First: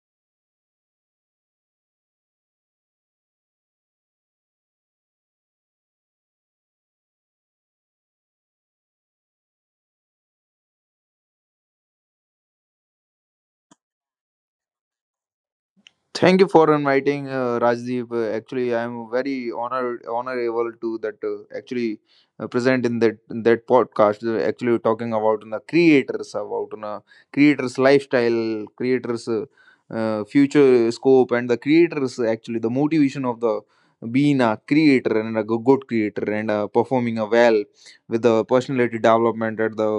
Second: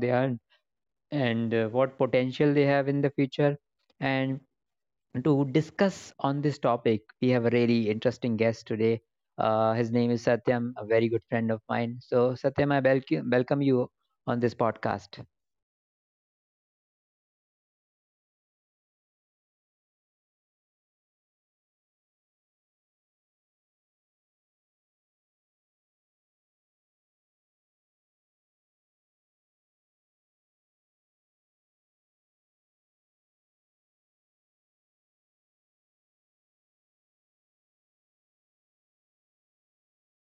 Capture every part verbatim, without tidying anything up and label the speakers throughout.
Speaker 1: they earn and uh, what potential they have in the future. And to discuss on this topic, we have a really interesting guest today. Uh, his name is Satyam, a very good friend of mine. So Satyam, I welcome welcome you on this podcast.
Speaker 2: Thank you for inviting uh, Rajdeep. Uh, actually, I am very honored, honorable to that uh, actually uh, present in that in that podcast. Uh, actually, talking about the creators, about the creators' lifestyle, creators' uh, uh, future scope, and the creators actually the motivation of the being a creator and a go- good creator and uh, performing a well with the personality development and the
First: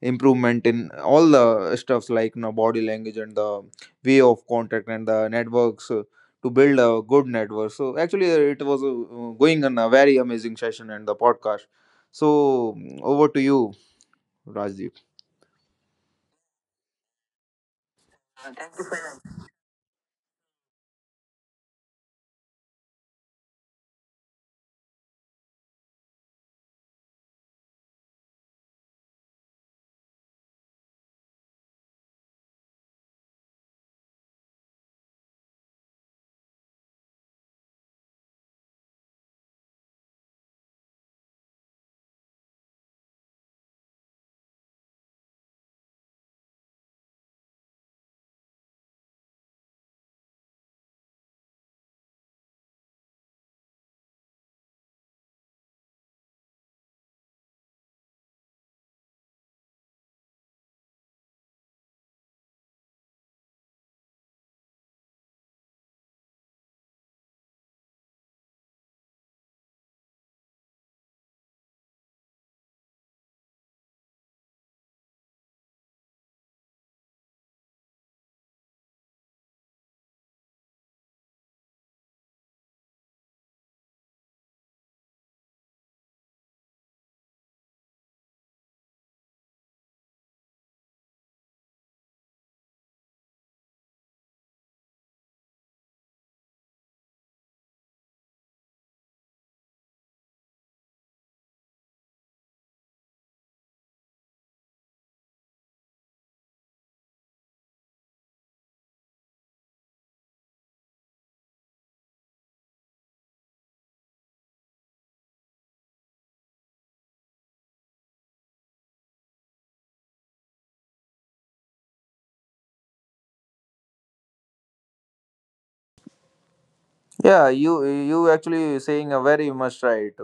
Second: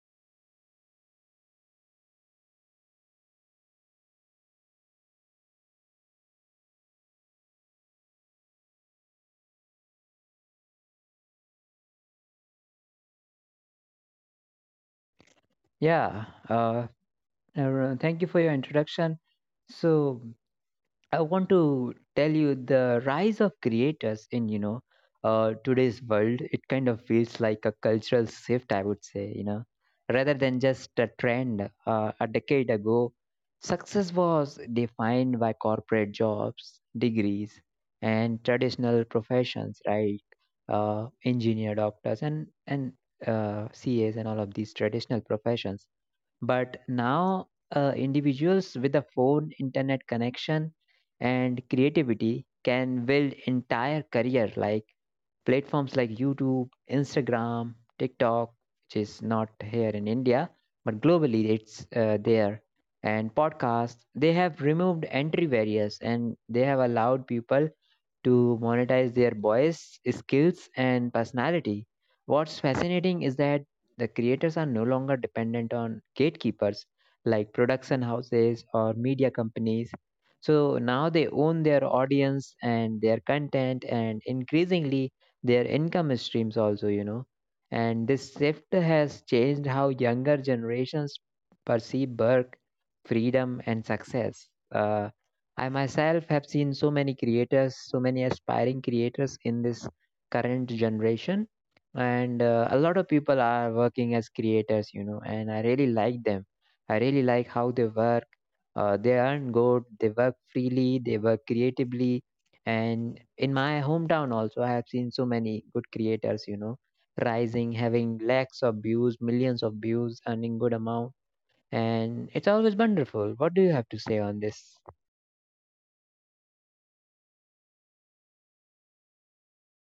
Speaker 2: improvement in all the stuffs like you know, body language and the way of contact and the networks uh, to build a good network. So actually, uh, it was uh, going on a very amazing session and the podcast. So mm, over to you, Rajdeep.
Speaker 1: Yeah. Uh, uh, thank you for your introduction. So I want to tell you the rise of creators in you know uh, today's world. It kind of feels like a cultural shift, I would say, you know, rather than just a trend. Uh, a decade ago, success was defined by corporate jobs, degrees, and traditional professions, right? Uh, engineer, doctors, and and uh, C As, and all of these traditional professions. But now, uh, individuals with a phone, internet connection, and creativity can build entire career like platforms like YouTube, Instagram, TikTok, which is not here in India, but globally it's uh, there. And podcasts, they have removed entry barriers and they have allowed people to monetize their voice, skills, and personality. What's fascinating is that the creators are no longer dependent on gatekeepers like production houses or media companies. So now they own their audience and their content, and increasingly their income streams also, you know. And this shift has changed how younger generations perceive work, freedom, and success. Uh, I myself have seen so many creators, so many aspiring creators in this current generation, and uh, a lot of people are working as creators, you know, and I really like them. I really like how they work. Uh, they earn good, they work freely, they work creatively. And in my hometown, also, I have seen so many good creators, you know, rising, having lakhs of views, millions of views, earning good amount. And it's always wonderful. What do you have to say on this?
Speaker 2: Yeah, you you actually saying a very much right.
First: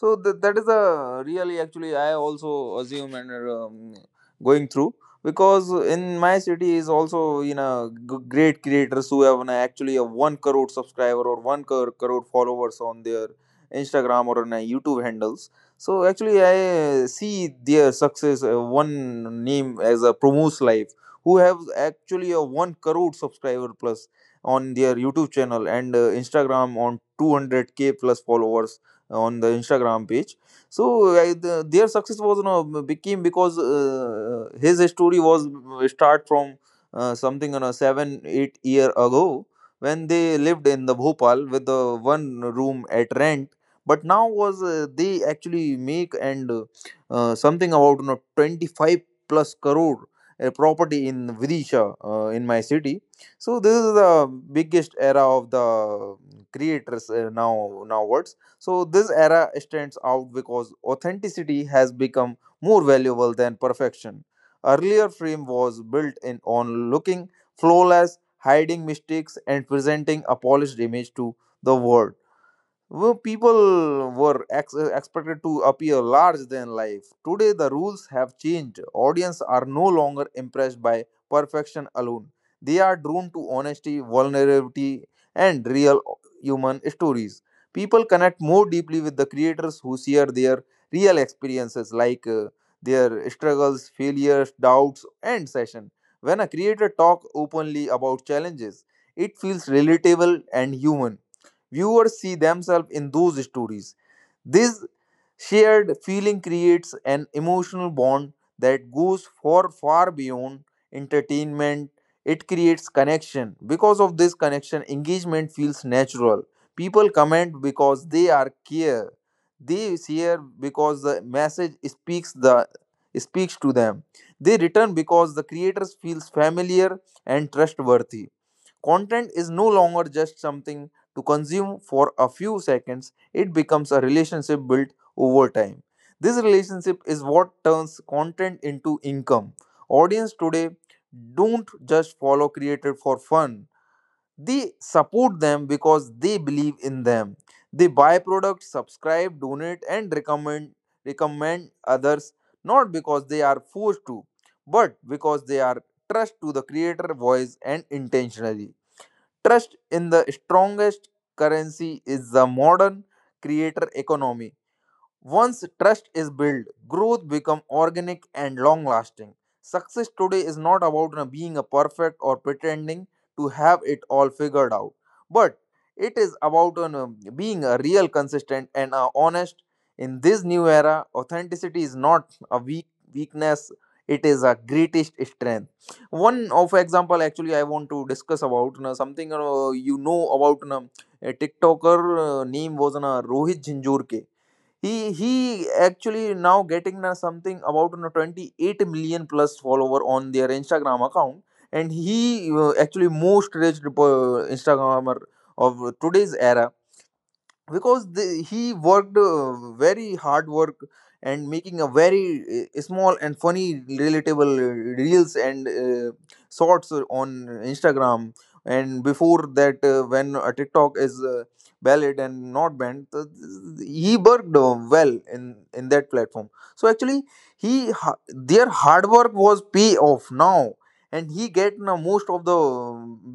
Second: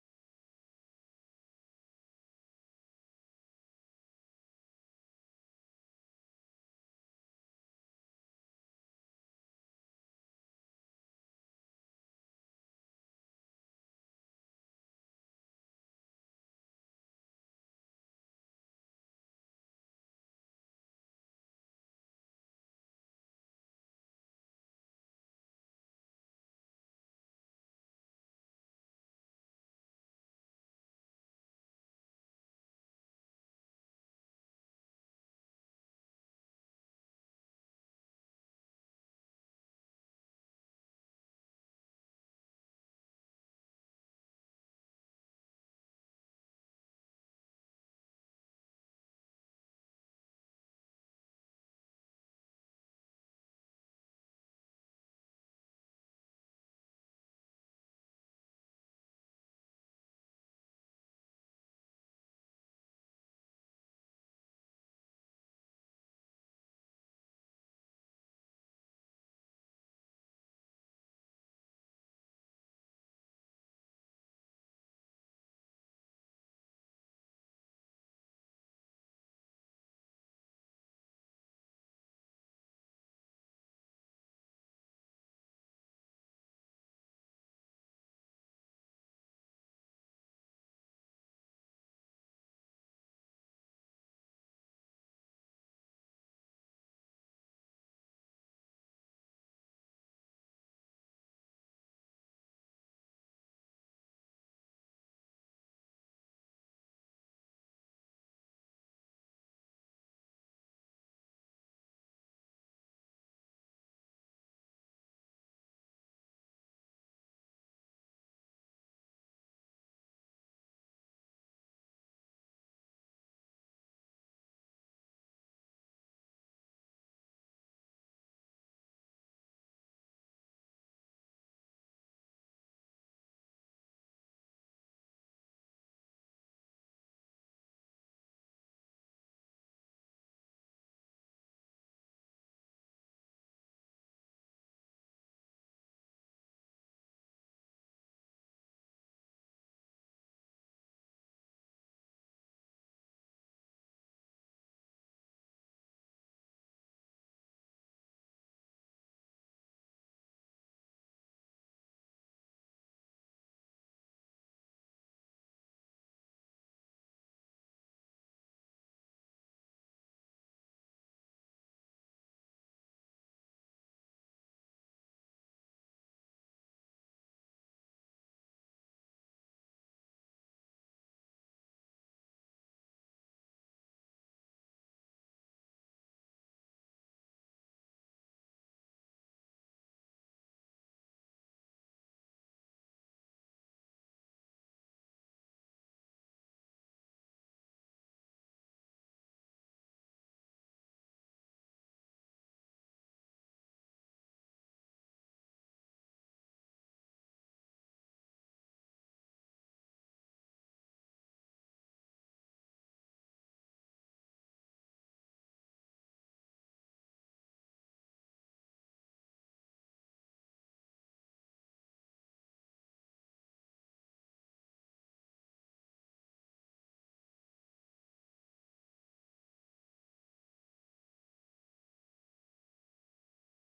Speaker 2: So th- that is a really actually I also assume and um, going through because in my city is also you know g- great creators who have an, actually a one crore subscriber or one crore, crore followers on their Instagram or on a YouTube handles. So actually I see their success, uh, one name as a Promos Life, who have actually a one crore subscriber plus on their YouTube channel and uh, Instagram on two hundred k plus followers uh, on the Instagram page. So uh, the, their success was, you know, became because uh, his story was uh, start from uh, something on a seven eight year ago, when they lived in the Bhopal with the one room at rent, but now was uh, they actually make and uh, uh, something about, you know, twenty-five plus crore uh, property in Vidisha uh, in my city. So this is the biggest era of the mm, creators uh, now nowadays. So this era stands out because authenticity has become more valuable than perfection. Earlier frame was built in on looking flawless, hiding mistakes, and presenting a polished image to the world. Well, people were ex- expected to appear large than life. Today, the rules have changed. Audience are no longer impressed by perfection alone. They are drawn to honesty, vulnerability, and real human stories. People connect more deeply with the creators who share their real experiences, like uh, their struggles, failures, doubts, and session. When a creator talks openly about challenges, it feels relatable and human. Viewers see themselves in those stories. This shared feeling creates an emotional bond that goes far, far beyond entertainment. It creates connection. Because of this connection, engagement feels natural. People comment because they are care. They share because the message speaks the speaks to them. They return because the creators feels familiar and trustworthy. Content is no longer just something to consume for a few seconds, it becomes a relationship built over time. This relationship is what turns content into income. Audience today don't just follow creators for fun. They support them because they believe in them. They buy products, subscribe, donate, and recommend recommend others not because they are forced to, but because they are trust to the creator voice and intentionally. Trust in the strongest currency is the modern creator economy. Once trust is built, growth becomes organic and long lasting. Success today is not about uh, being a perfect or pretending to have it all figured out, but it is about uh, being a real, consistent, and uh, honest. In this new era, authenticity is not a weak weakness; it is a greatest strength. One of example, actually, I want to discuss about uh, something uh, you know about uh, a TikToker uh, name was uh, Rohit Jhinjurke. He he actually now getting now something about, you know, twenty-eight million plus follower on their Instagram account, and he uh, actually most reached uh, instagrammer of today's era because the, he worked uh, very hard work and making a very uh, small and funny relatable uh, reels and uh, shorts on Instagram. And before that uh, when a TikTok is uh, valid and not banned th- th- he worked uh, well in in that platform. So actually he ha- their hard work was pay off now, and he get now most of the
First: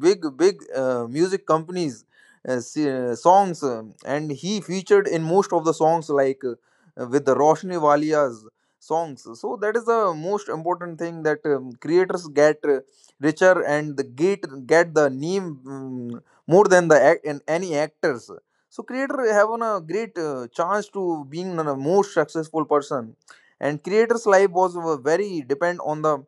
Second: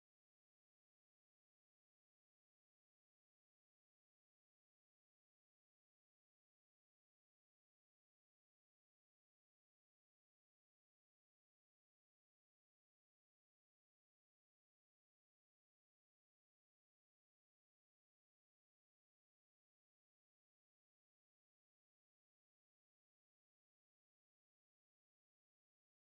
Speaker 2: big big uh, music companies uh, si- uh, songs, um, and he featured in most of the songs, like uh, with the Roshni Walia's songs. So that is the most important thing that um, creators get uh, richer and the get get the name um, more than the act and any actors. So creator have on a great uh, chance to being a most successful person, and creator's life was uh, very depend on the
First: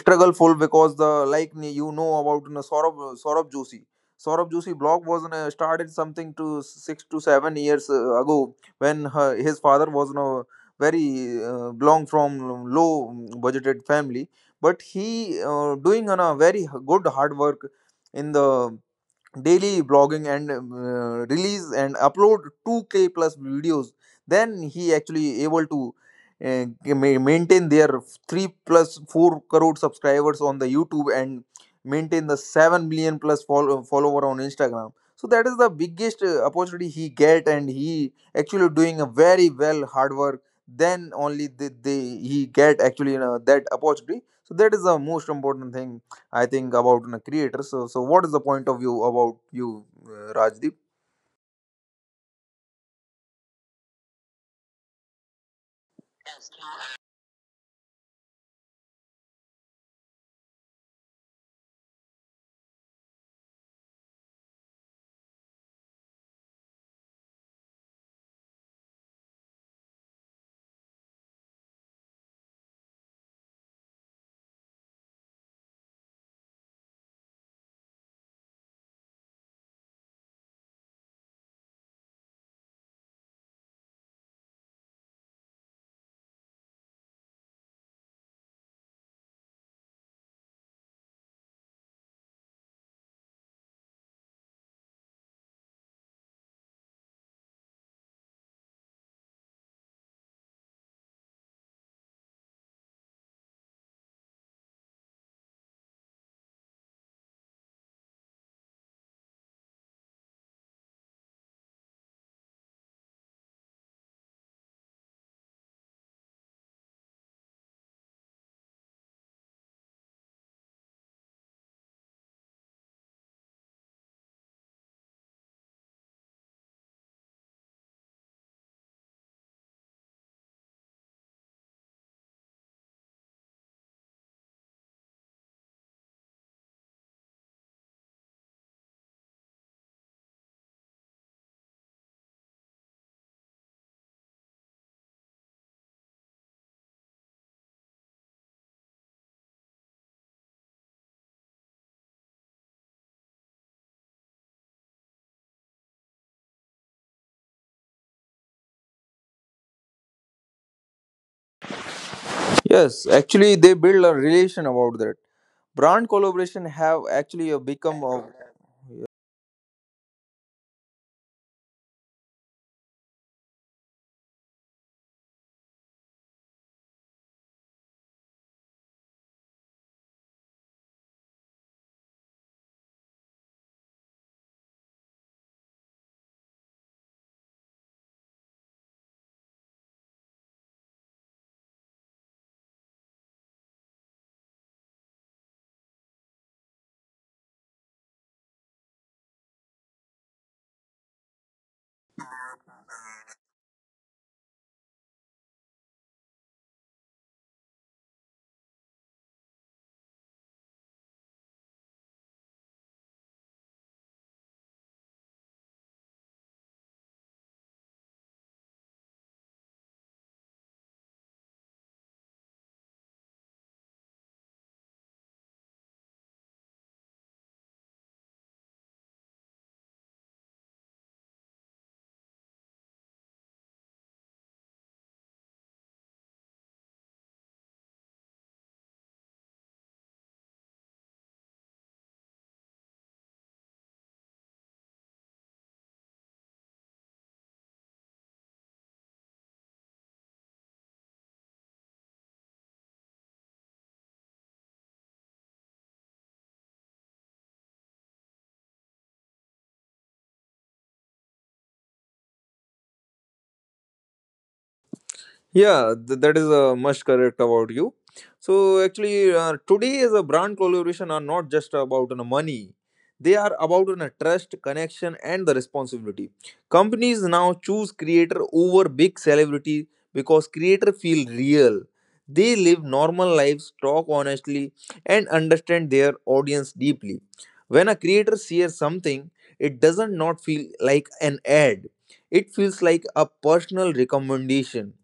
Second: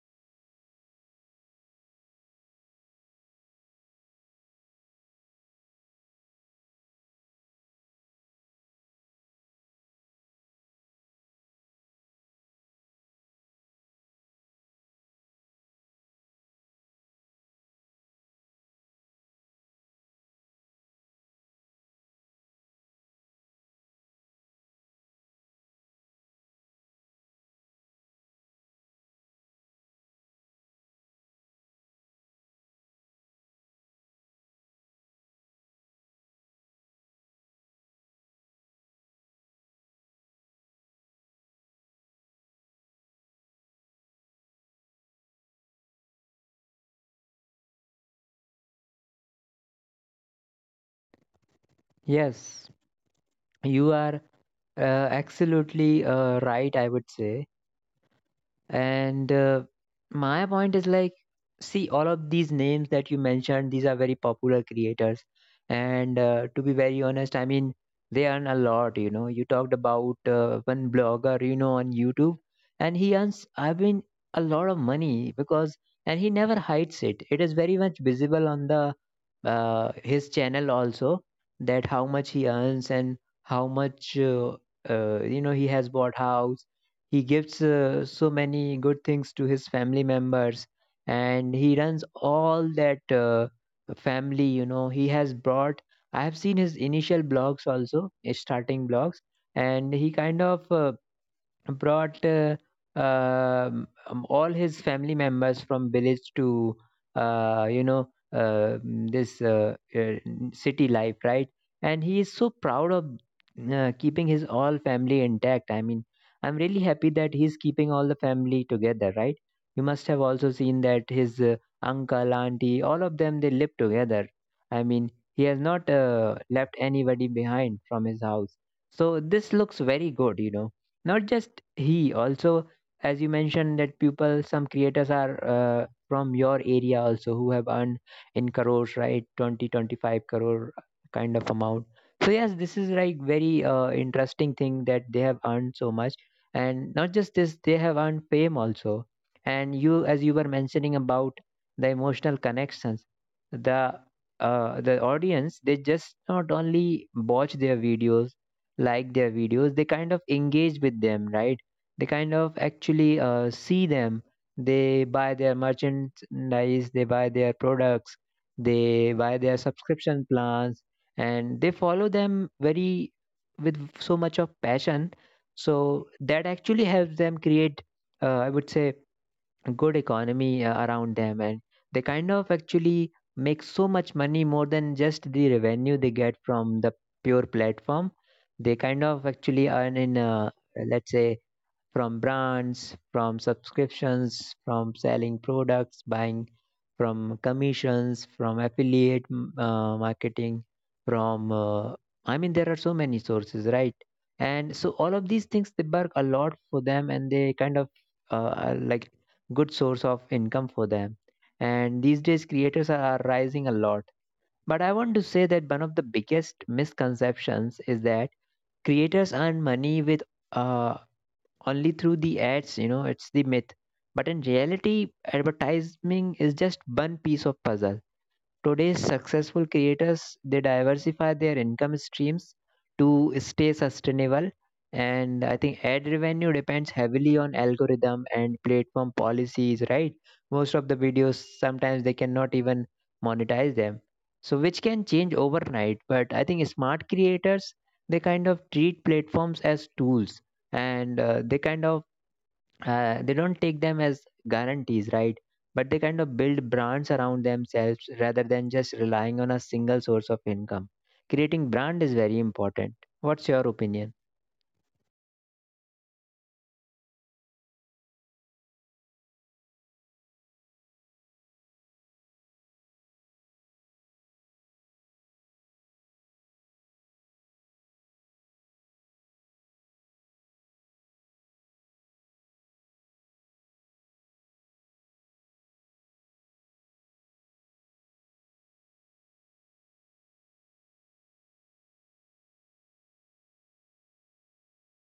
Speaker 2: struggleful because the like you know about, you know, Saurabh Saurabh Joshi. Saurabh Joshi blog was uh, started something to six to seven years uh, ago when her, his father was no very uh, belong from low budgeted family, but he uh, doing on a very h- good hard work in the daily blogging and um, uh, release and upload two k plus videos. Then he actually able to uh, ma- maintain their three plus four crore subscribers on the YouTube and maintain the seven million plus follow- follower on Instagram. So that is the biggest uh, opportunity he get, and he actually doing a very well hard work. Then only they, they he get actually, you know, that opportunity. So that is the most important thing I think about a creator. So, so what is the point of view about you, uh, Rajdeep?
Speaker 1: Yes, you are uh, absolutely uh, right, I would say. And uh, my point is, like, see, all of these names that you mentioned, these are very popular creators. And uh, to be very honest, I mean, they earn a lot. You know, you talked about uh, one blogger, you know, on YouTube, and he earns, I mean, a lot of money, because, and he never hides it. It is very much visible on the uh, his channel also, that how much he earns and how much uh, uh, you know he has bought house, he gives uh, so many good things to his family members, and he runs all that uh, family, you know. He has brought, I have seen his initial blogs also, his starting blogs, and he kind of uh, brought uh, um, um, all his family members from village to uh, you know uh, mm, this uh, uh, city life, right. And he is so proud of uh, keeping his all family intact. I mean, I'm really happy that he's keeping all the family together, right? You must have also seen that his uh, uncle, auntie, all of them, they live together. I mean, he has not uh, left anybody behind from his house. So this looks very good you know Not just, he also, as you mentioned, that people, some creators are uh, from your area also, who have earned in crores, right? Twenty, twenty-five crore kind of amount. So yes, this is, like, very uh, interesting thing that they have earned so much. And not just this, they have earned fame also. And, you, as you were mentioning about the emotional connections, the uh, the audience, they just not only watch their videos, like their videos. They kind of engage with them, right? They kind of actually
Speaker 2: Yes,
Speaker 1: uh,
Speaker 2: actually
Speaker 1: see
Speaker 2: they build
Speaker 1: them.
Speaker 2: a relation
Speaker 1: They
Speaker 2: about that.
Speaker 1: buy their
Speaker 2: Brand collaboration
Speaker 1: merchandise, they
Speaker 2: have
Speaker 1: buy their
Speaker 2: actually uh,
Speaker 1: products,
Speaker 2: become a
Speaker 1: they buy their subscription plans, and they follow them very, with so much of passion. So that actually helps them create, uh, I would say, good economy uh, around them, and they kind of actually make so much money, more than just the revenue they get from the pure platform. They kind of actually earn in, uh, let's say, from brands, from subscriptions, from selling products, buying, from commissions, from affiliate uh, marketing, from uh, I mean, there are so many sources, right? And so all of these things, they work a lot for them, and they kind of uh, are like good source of income for them. And these days, creators are are rising a lot. But I want to say that one of the biggest misconceptions is that creators earn money with uh, only through the ads, you know, it's the myth. But in reality, advertising is just one piece of puzzle. Today's successful creators, they diversify their income streams to stay sustainable. And I think ad revenue depends heavily on algorithm and platform policies, right? Most of the videos, sometimes they cannot even monetize them. So, which can change overnight, but I think smart creators, they kind of treat platforms as tools, and uh, they kind of uh, they don't take them as guarantees, right? But they kind of build brands around themselves, rather than just relying on a single source of income. Creating brand is very important. What's your opinion?
Speaker 2: Yeah, th- that is uh, much correct about you. So actually, uh, today is a brand collaboration are not just about uh, money. They are about uh, trust, connection, and the responsibility. Companies now choose creator over big celebrity because creator feel real. They live normal lives, talk honestly, and understand their audience deeply. When a creator shares something, it doesn't not feel like an ad. It feels like a personal recommendation.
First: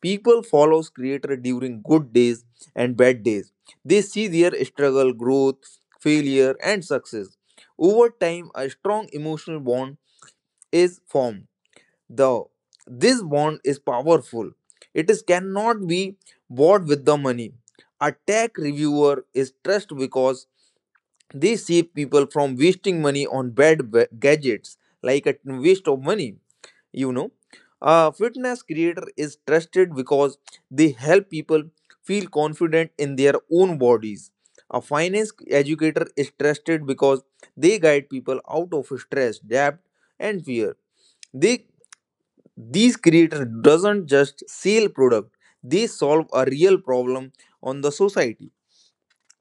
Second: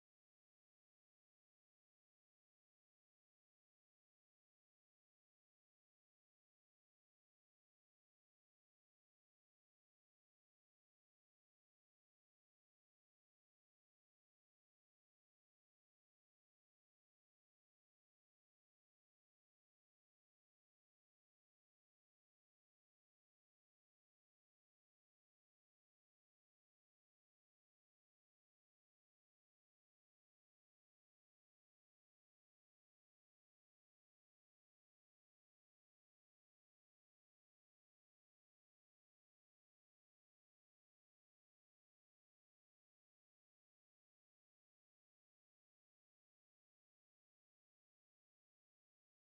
Speaker 2: People follows creator during good days and bad days. They see their struggle, growth, failure and success. Over time a strong emotional bond is formed. The This bond is powerful. It is cannot be bought with the money. A tech reviewer is trusted because they save people from wasting money on bad ba- gadgets, like a waste of money, you know. A fitness creator is trusted because they help people feel confident in their own bodies. A finance educator is trusted because they guide people out of stress debt and fear. They These creators doesn't just sell product, they solve a real problem on the society.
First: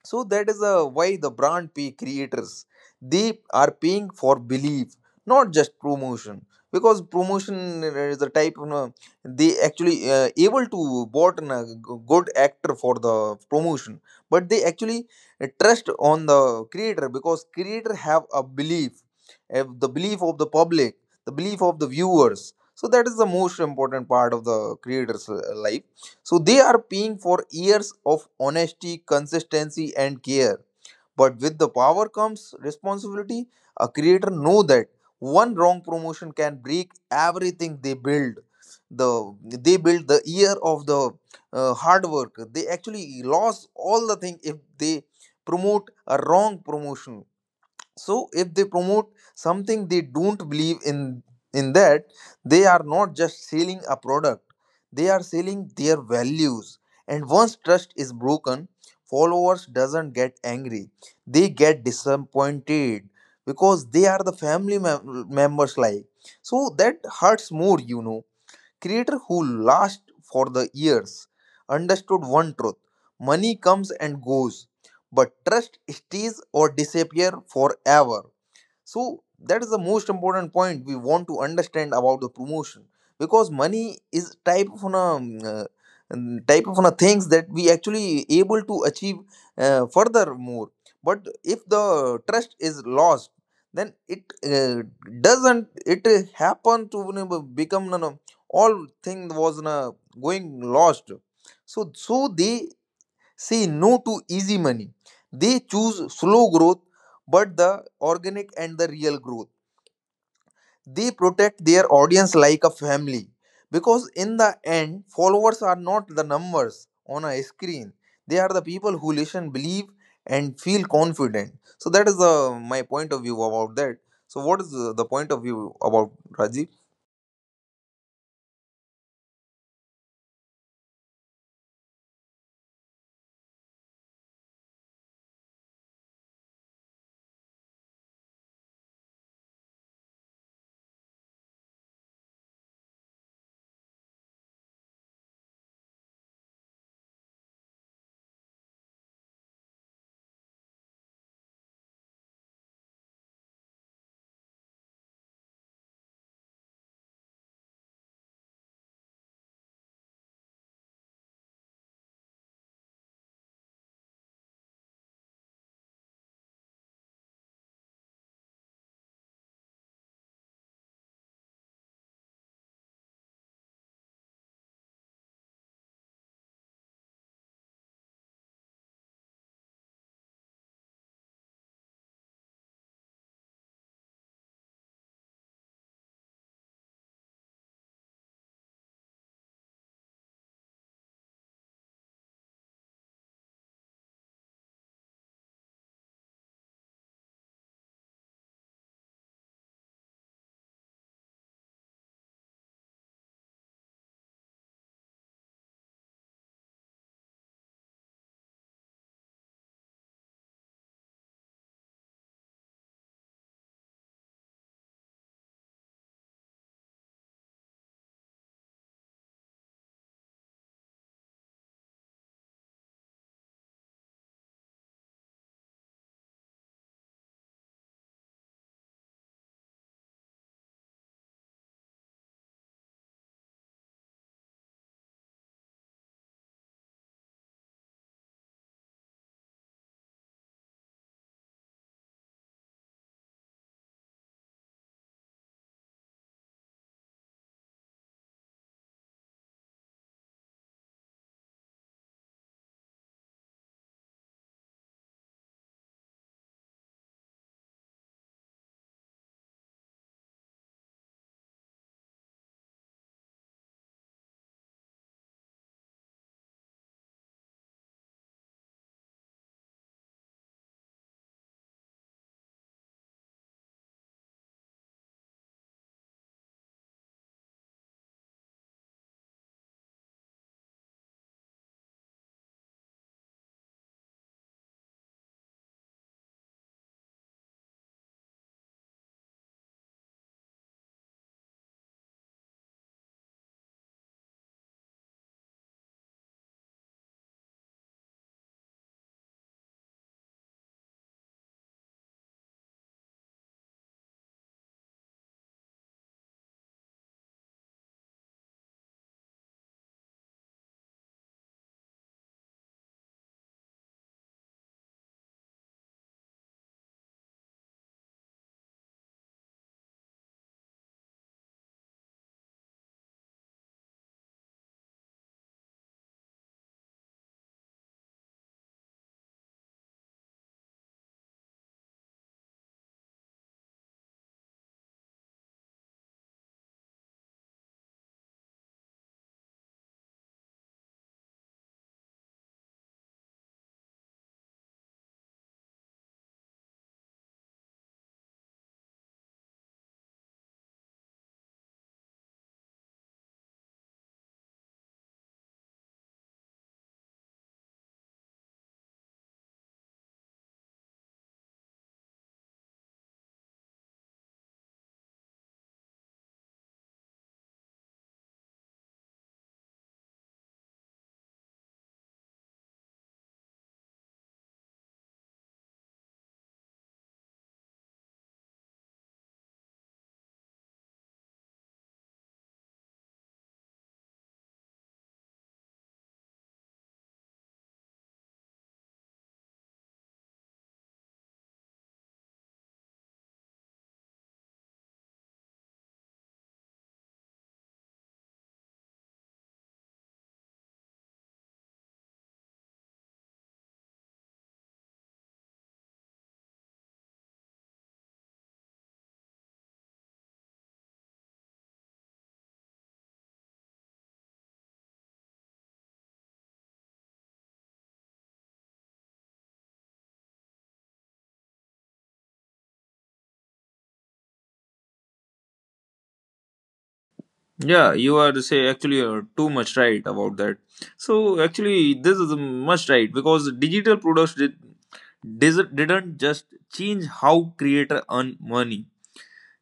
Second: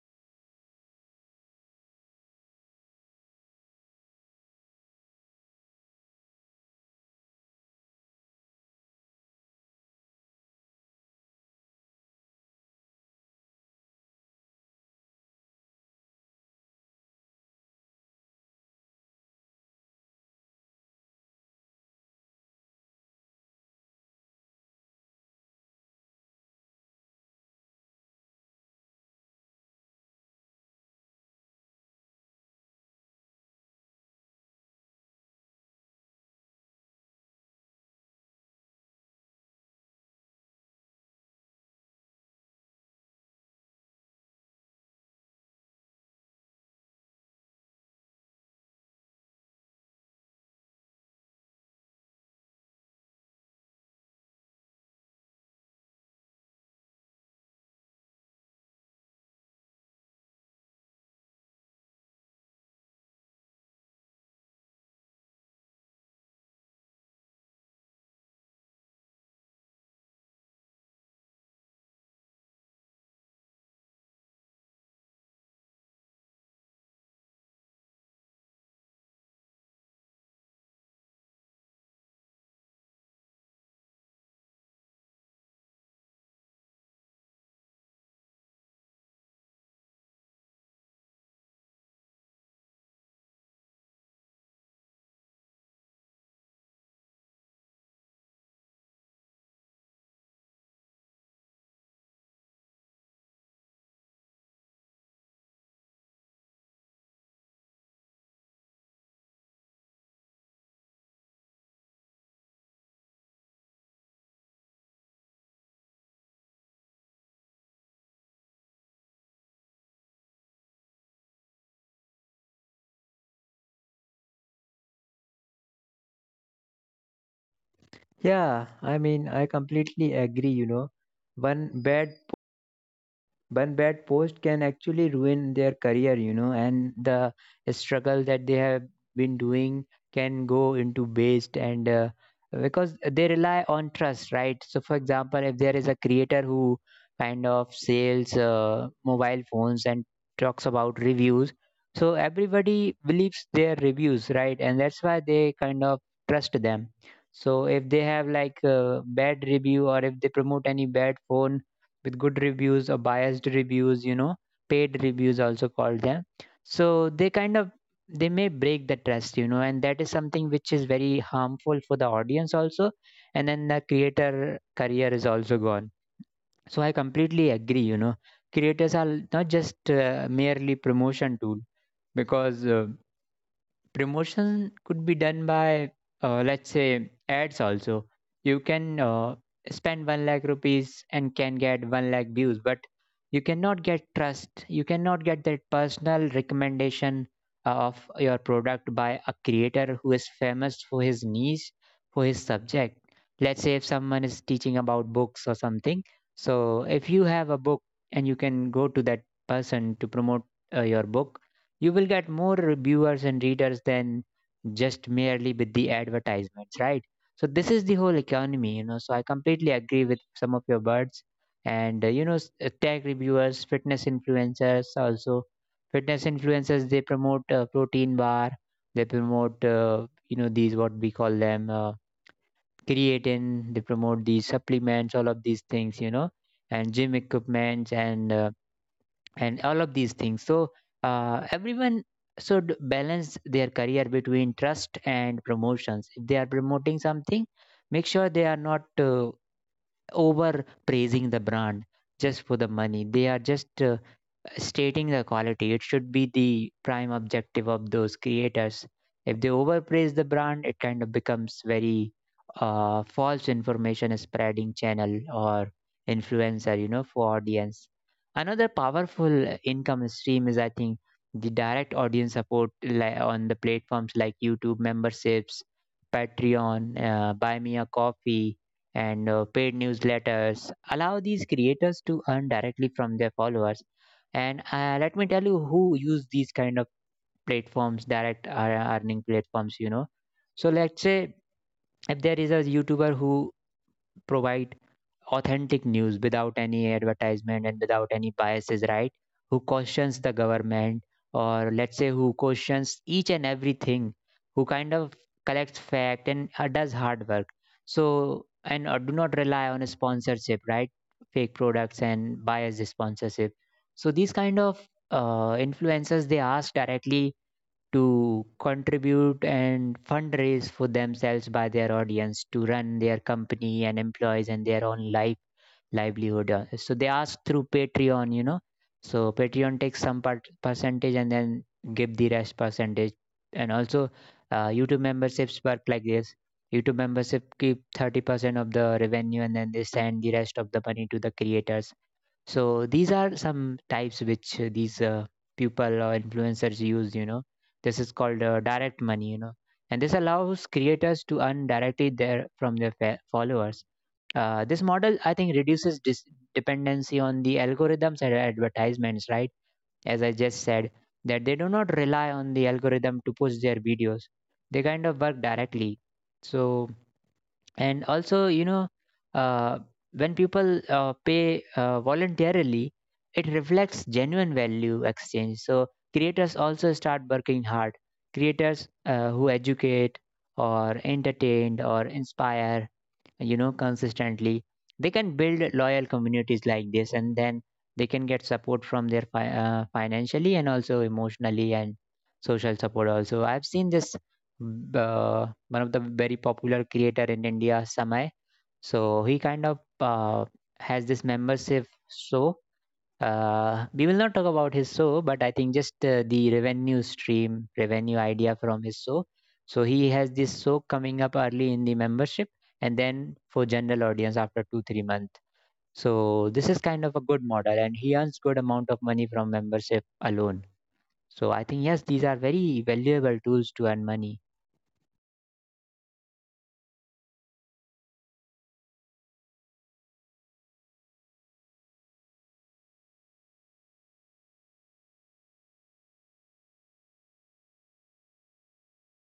Speaker 2: So that is uh, why the brand P creators, they are paying for belief, not just promotion. Because promotion is the type, you know, they actually uh, able to bought a good actor for the promotion, but they actually uh, trust on the creator because creator have a belief, have the belief of the public, the belief of the viewers. So that is the most important part of the creator's uh, life. So they are paying for years of honesty, consistency, and care. But with the power comes responsibility. A creator know that one wrong promotion can break everything they build. The they build the year of the uh, hard work. They actually lost all the thing if they promote a wrong promotion. So if they promote something they don't believe in in that, they are not just selling a product, they are selling their values. And once trust is broken, followers doesn't get angry, they get disappointed because they are the family mem- members, like, so that hurts more, you know. Creators who last for the years understood one truth: money comes and goes, but trust stays or disappears forever. So that is the most important point we want to understand about the promotion, because money is type of an um, uh, um, type of an things that we actually able to achieve uh, furthermore. But if the trust is lost, then it uh, doesn't it uh, happen to, you know, become, you know, all thing was, you know, going lost. So so they say no to easy money. They choose slow growth, but the organic and the real growth. They protect their audience like a family because, in the end, followers are not the numbers on a screen, they are the people who listen, believe, and feel confident. So, that is uh, my point of view about that. So, what is uh, the point of view about Rajiv?
Speaker 1: Yeah, I mean, I completely agree, you know. One bad one bad post can actually ruin their career, you know, and the struggle that they have been doing can go into waste, and uh, because they rely on trust, right? So, for example, if there is a creator who kind of sells uh, mobile phones and talks about reviews, so everybody believes their reviews, right? And that's why they kind of trust them. So, if they have like a bad review, or if they promote any bad phone, with good reviews or biased reviews, you know paid reviews also called them, so they kind of, they may break the trust, you know and that is something which is very harmful for the audience also. And then the creator career is also gone. So I completely agree you know Creators are not just uh, merely promotion tool, because uh, promotion could be done by, uh, let's say, ads also. You can uh, spend 1 lakh rupees and can get 1 lakh views, but you cannot get trust, you cannot get that personal recommendation uh, of your product by a creator who is famous for his niche, for his subject. Let's say if someone is teaching about books or something, so if you have a book, and you can go to that person to promote uh, your book, you will get more viewers and readers than just merely with the advertisements, right? So this is the whole economy you know so I completely agree with some of your words. And uh, you know s- uh, tech reviewers, fitness influencers also, fitness influencers, they promote uh, protein bar, they promote uh, you know these, what we call them, uh, creatine, they promote these supplements, all of these things you know And gym equipments, and uh, and all of these things. So uh, everyone should balance their career between trust and promotions. If they are promoting something, make sure they are not uh, over praising the brand just for the money, they are just uh, stating the quality. It should be the prime objective of those creators. If they overpraise the brand, it kind of becomes very uh, false information is spreading channel or influencer, you know, for audience. Another powerful income stream is, I think, the direct audience support li- on the platforms like YouTube memberships, Patreon, uh, Buy Me a Coffee, and uh, paid newsletters. Allow these creators to earn directly from their followers. And uh, let me tell you who use these kind of platforms, direct ear- earning platforms, you know. So, let's say, if there is a youtuber who provide authentic news without any advertisement and without any biases, right? Who questions the government, or let's say, who questions each and everything, who kind of collects fact and uh, does hard work. So, and uh, do not rely on sponsorship, right? Fake products and biased sponsorship. So these kind of uh, influencers, they ask directly to contribute and fundraise for themselves, by their audience, to run their company and employees and their own life livelihood. uh, So they ask through Patreon, you know. So Patreon takes some part percentage, and then give the rest percentage. And also, uh, YouTube memberships work like this. YouTube membership keep thirty percent of the revenue and then they send the rest of the money to the creators. So these are some types which uh, these uh, people or influencers use, you know. This is called uh, direct money, you know. And this allows creators to earn directly there from their fa- followers. Uh, this model, I think, reduces dis- dependency on the algorithms and advertisements, right? As I just said, that they do not rely on the algorithm to push their videos. They kind of work directly. So, and also you know uh, when people uh, pay uh, voluntarily, it reflects genuine value exchange. So creators also start working hard, creators uh, who educate or entertain or inspire, you know, consistently. They can build loyal communities like this, and then they can get support from their fi- uh, financially, and also emotionally, and social support also. I've seen this, b- uh, one of the very popular creator in India, Samay. So he kind of uh, has this membership. So Uh, we will not talk about his show, but I think just uh, the revenue stream, revenue idea from his show. So he has this show coming up early in the membership, and then for general audience after two, three months. So this is kind of a good model, and he earns good amount of money from membership alone. So I think, yes, these are very valuable tools to earn money.
Speaker 2: Yeah, you are say actually are too much right about that. So actually, this is much right because digital products did, dis- didn't just change how creator earn money;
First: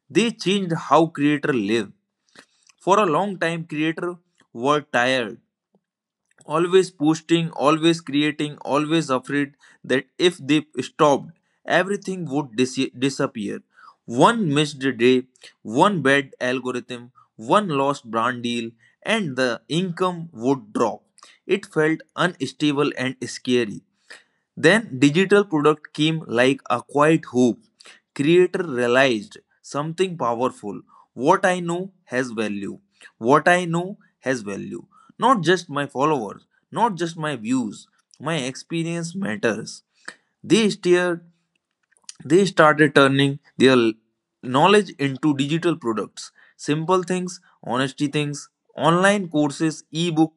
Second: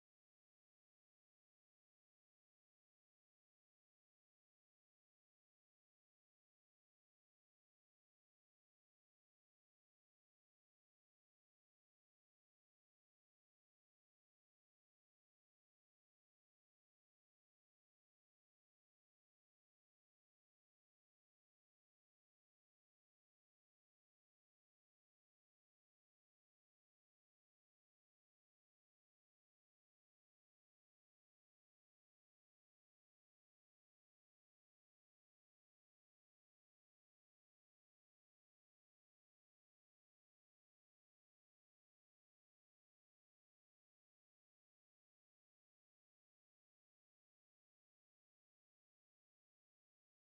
Speaker 2: they changed how creator live. For a long time, creator were tired, always posting, always creating, always afraid that if they stopped, everything would dis- disappear. One missed day, one bad algorithm, one lost brand deal, and the income would drop. It felt unstable and scary. Then digital product came like a quiet hope. Creator realized something powerful. What I know has value. What I know has value. Not just my followers, not just my views. My experience matters. They stared they started turning their knowledge into digital products, simple things, honesty things, online courses, ebook,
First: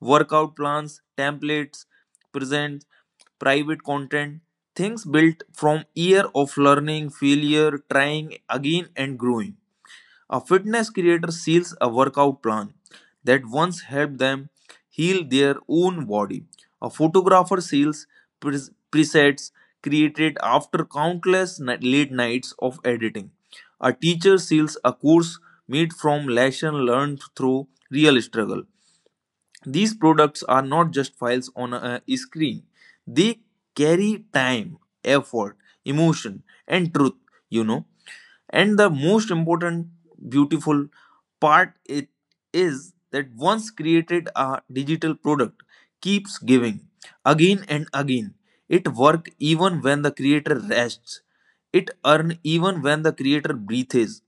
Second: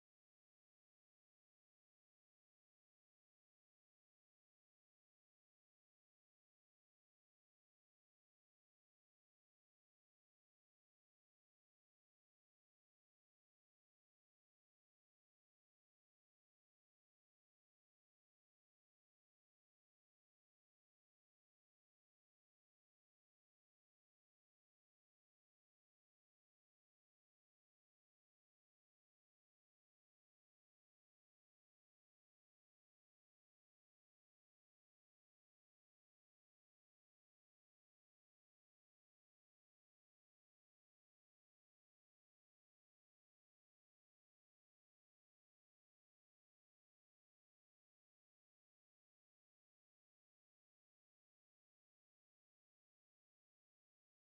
Speaker 2: workout plans, templates, presents, private content, things built from year of learning, failure, trying again and growing. A fitness creator seals a workout plan that once helped them heal their own body. A photographer seals pres- presets created after countless ni- late nights of editing. A teacher seals a course made from lesson learned through real struggle. These products are not just files on a a screen. They carry time, effort, emotion, and truth. You know, and the most important beautiful part it is that once created, a digital product keeps giving again and again. It work even when the creator rests. It earn even when the creator breathes,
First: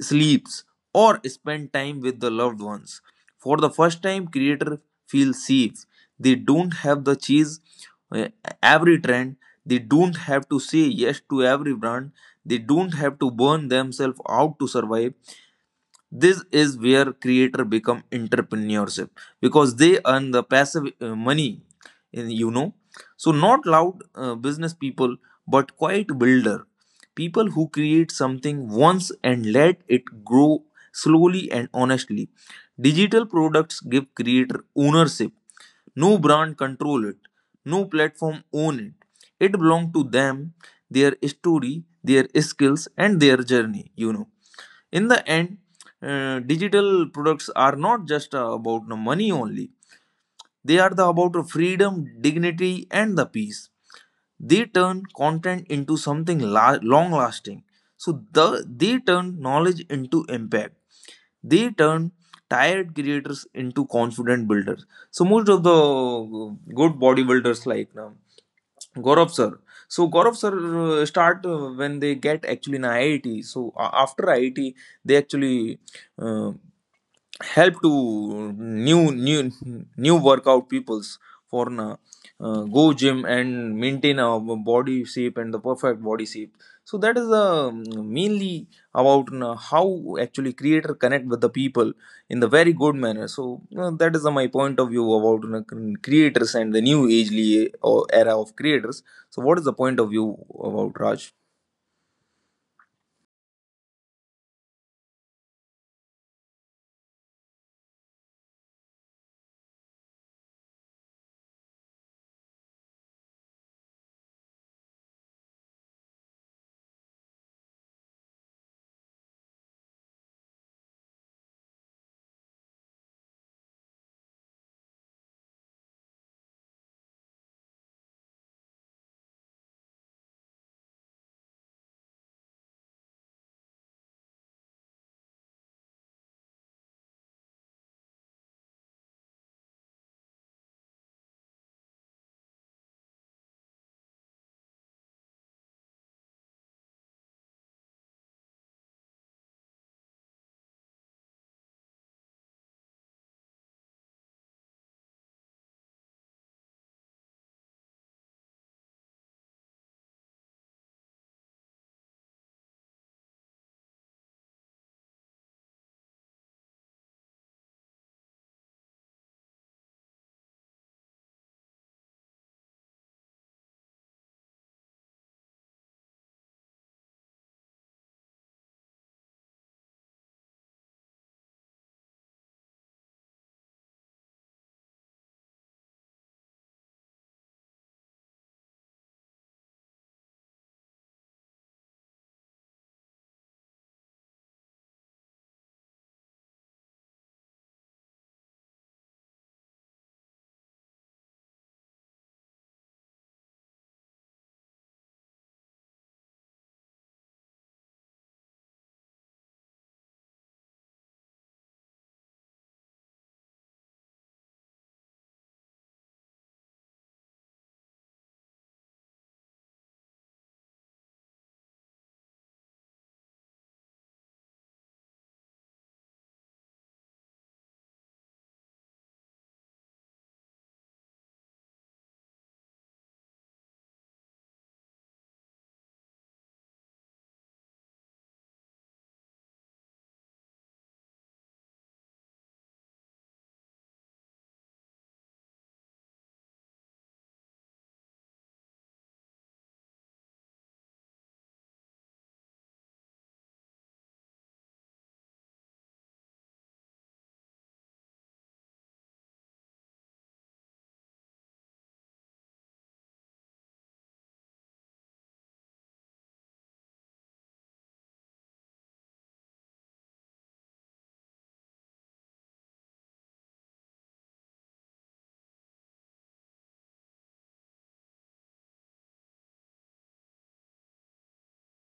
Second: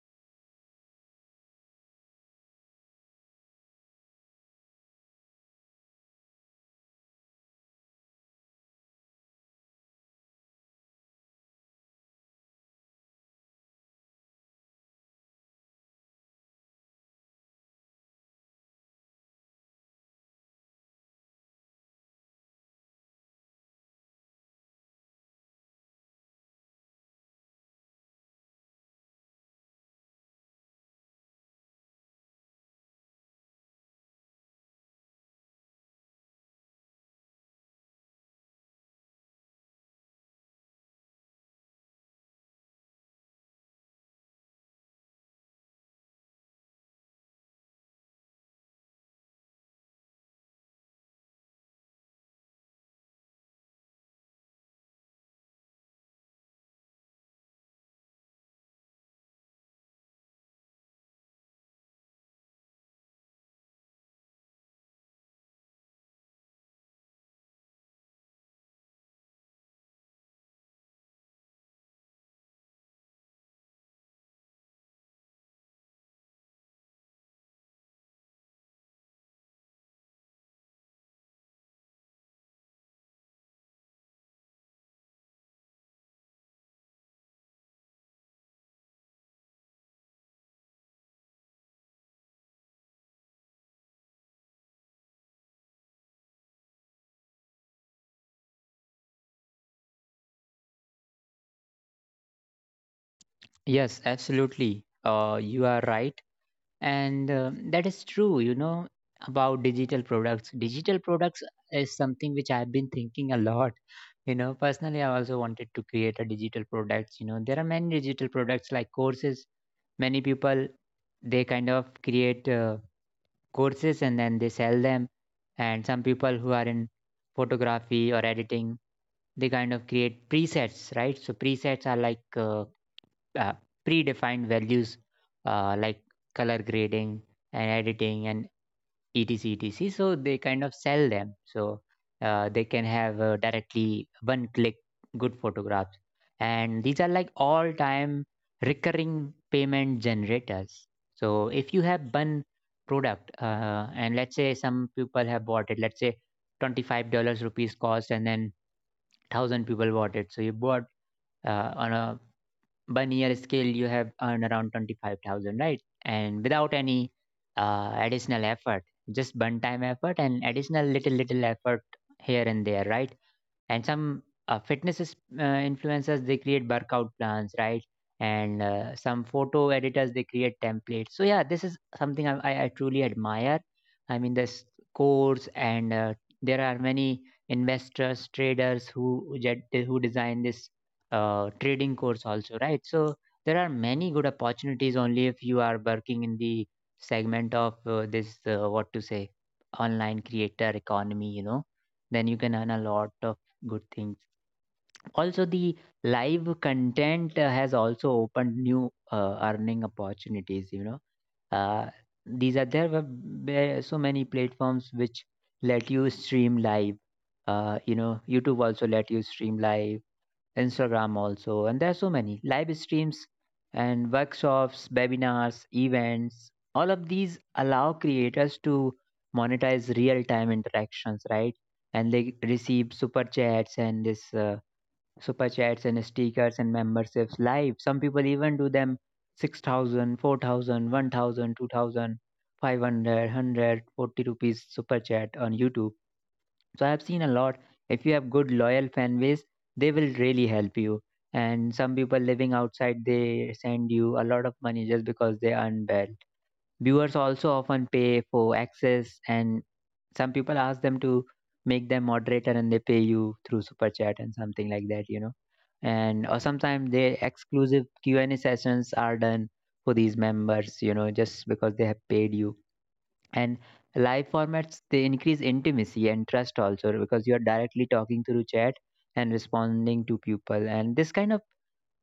Speaker 2: sleeps, or spend time with the loved ones. For the first time, creator feels safe. They don't have the chase uh, every trend. They don't have to say yes to every brand. They don't have to burn themselves out to survive. This is where creator become entrepreneurship, because they earn the passive uh, money in you know So not loud uh, business people, but quiet builder, people who create something once and let it grow slowly and honestly. Digital products give creator ownership. No brand control it, no platform own it, it belong to them, their story, their skills and their journey you know In the end, uh, digital products are not just uh, about the money only. They are the about the freedom, dignity and the peace. They turn content into something la- long lasting. So the they turn knowledge into impact. They turn tired creators into confident builders. So most of the uh, good bodybuilders like now, Gaurav sir. So Gaurav sir uh, start uh, when they get actually in I I T. So a- after I I T, they actually uh, help to new new new workout peoples for na, uh, go gym and maintain a body shape and the perfect body shape. So that is uh, mainly about na, how actually creator connect with the people in the very good manner. So you know, that is uh, my point of view about you know, creators and the new agely or era of creators. So what is the point of view about Raj?
Speaker 1: Yes, absolutely. Uh, you are right, and uh, that is true, you know, about digital products digital products is something which I've been thinking a lot. You know, personally I also wanted to create a digital product. You know, there are many digital products like courses. Many people, they kind of create uh, courses and then they sell them. And some people who are in photography or editing, they kind of create presets, right? So presets are like uh, uh, predefined values, uh, like color grading and editing and etc etc. So they kind of sell them. So uh, they can have uh, directly one click good photographs, and these are like all time recurring payment generators. So if you have one product, uh, and let's say some people have bought it, let's say twenty-five dollars rupees cost, and then one thousand people bought it. So you bought uh, on a one year scale, you have earned around twenty-five thousand, right? And without any uh, additional effort, just one time effort and additional little little effort here and there, right? And some uh, fitness is- uh, influencers, they create workout plans, right? And uh, some photo editors, they create templates. So yeah, this is something i, I, I truly admire. I mean this course, and uh, there are many investors, traders who jet, who design this uh, trading course also, right? So there are many good opportunities only if you are working in the segment of uh, this uh, what to say, online creator economy, you know, then you can earn a lot of good things. Also, the live content uh, has also opened new uh, earning opportunities. You know, uh, these are there were be- so many platforms which let you stream live. Uh, you know, YouTube also let you stream live, Instagram also, and there are so many live streams and workshops, webinars, events. All of these allow creators to monetize real-time interactions, right? And they receive super chats and this Uh, super chats and stickers and memberships live. Some people even do them six thousand, four thousand, rupees super chat on YouTube. So I have seen a lot. If you have good loyal fan base, they will really help you. And some people living outside, they send you a lot of money just because they earn well. Viewers also often pay for access, and some people ask them to make them moderator and they pay you through super chat and something like that, you know. And or sometimes their exclusive q&a sessions are done for these members, you know, just because they have paid you. And live formats, they increase intimacy and trust also, because you are directly talking through chat and responding to people. And this kind of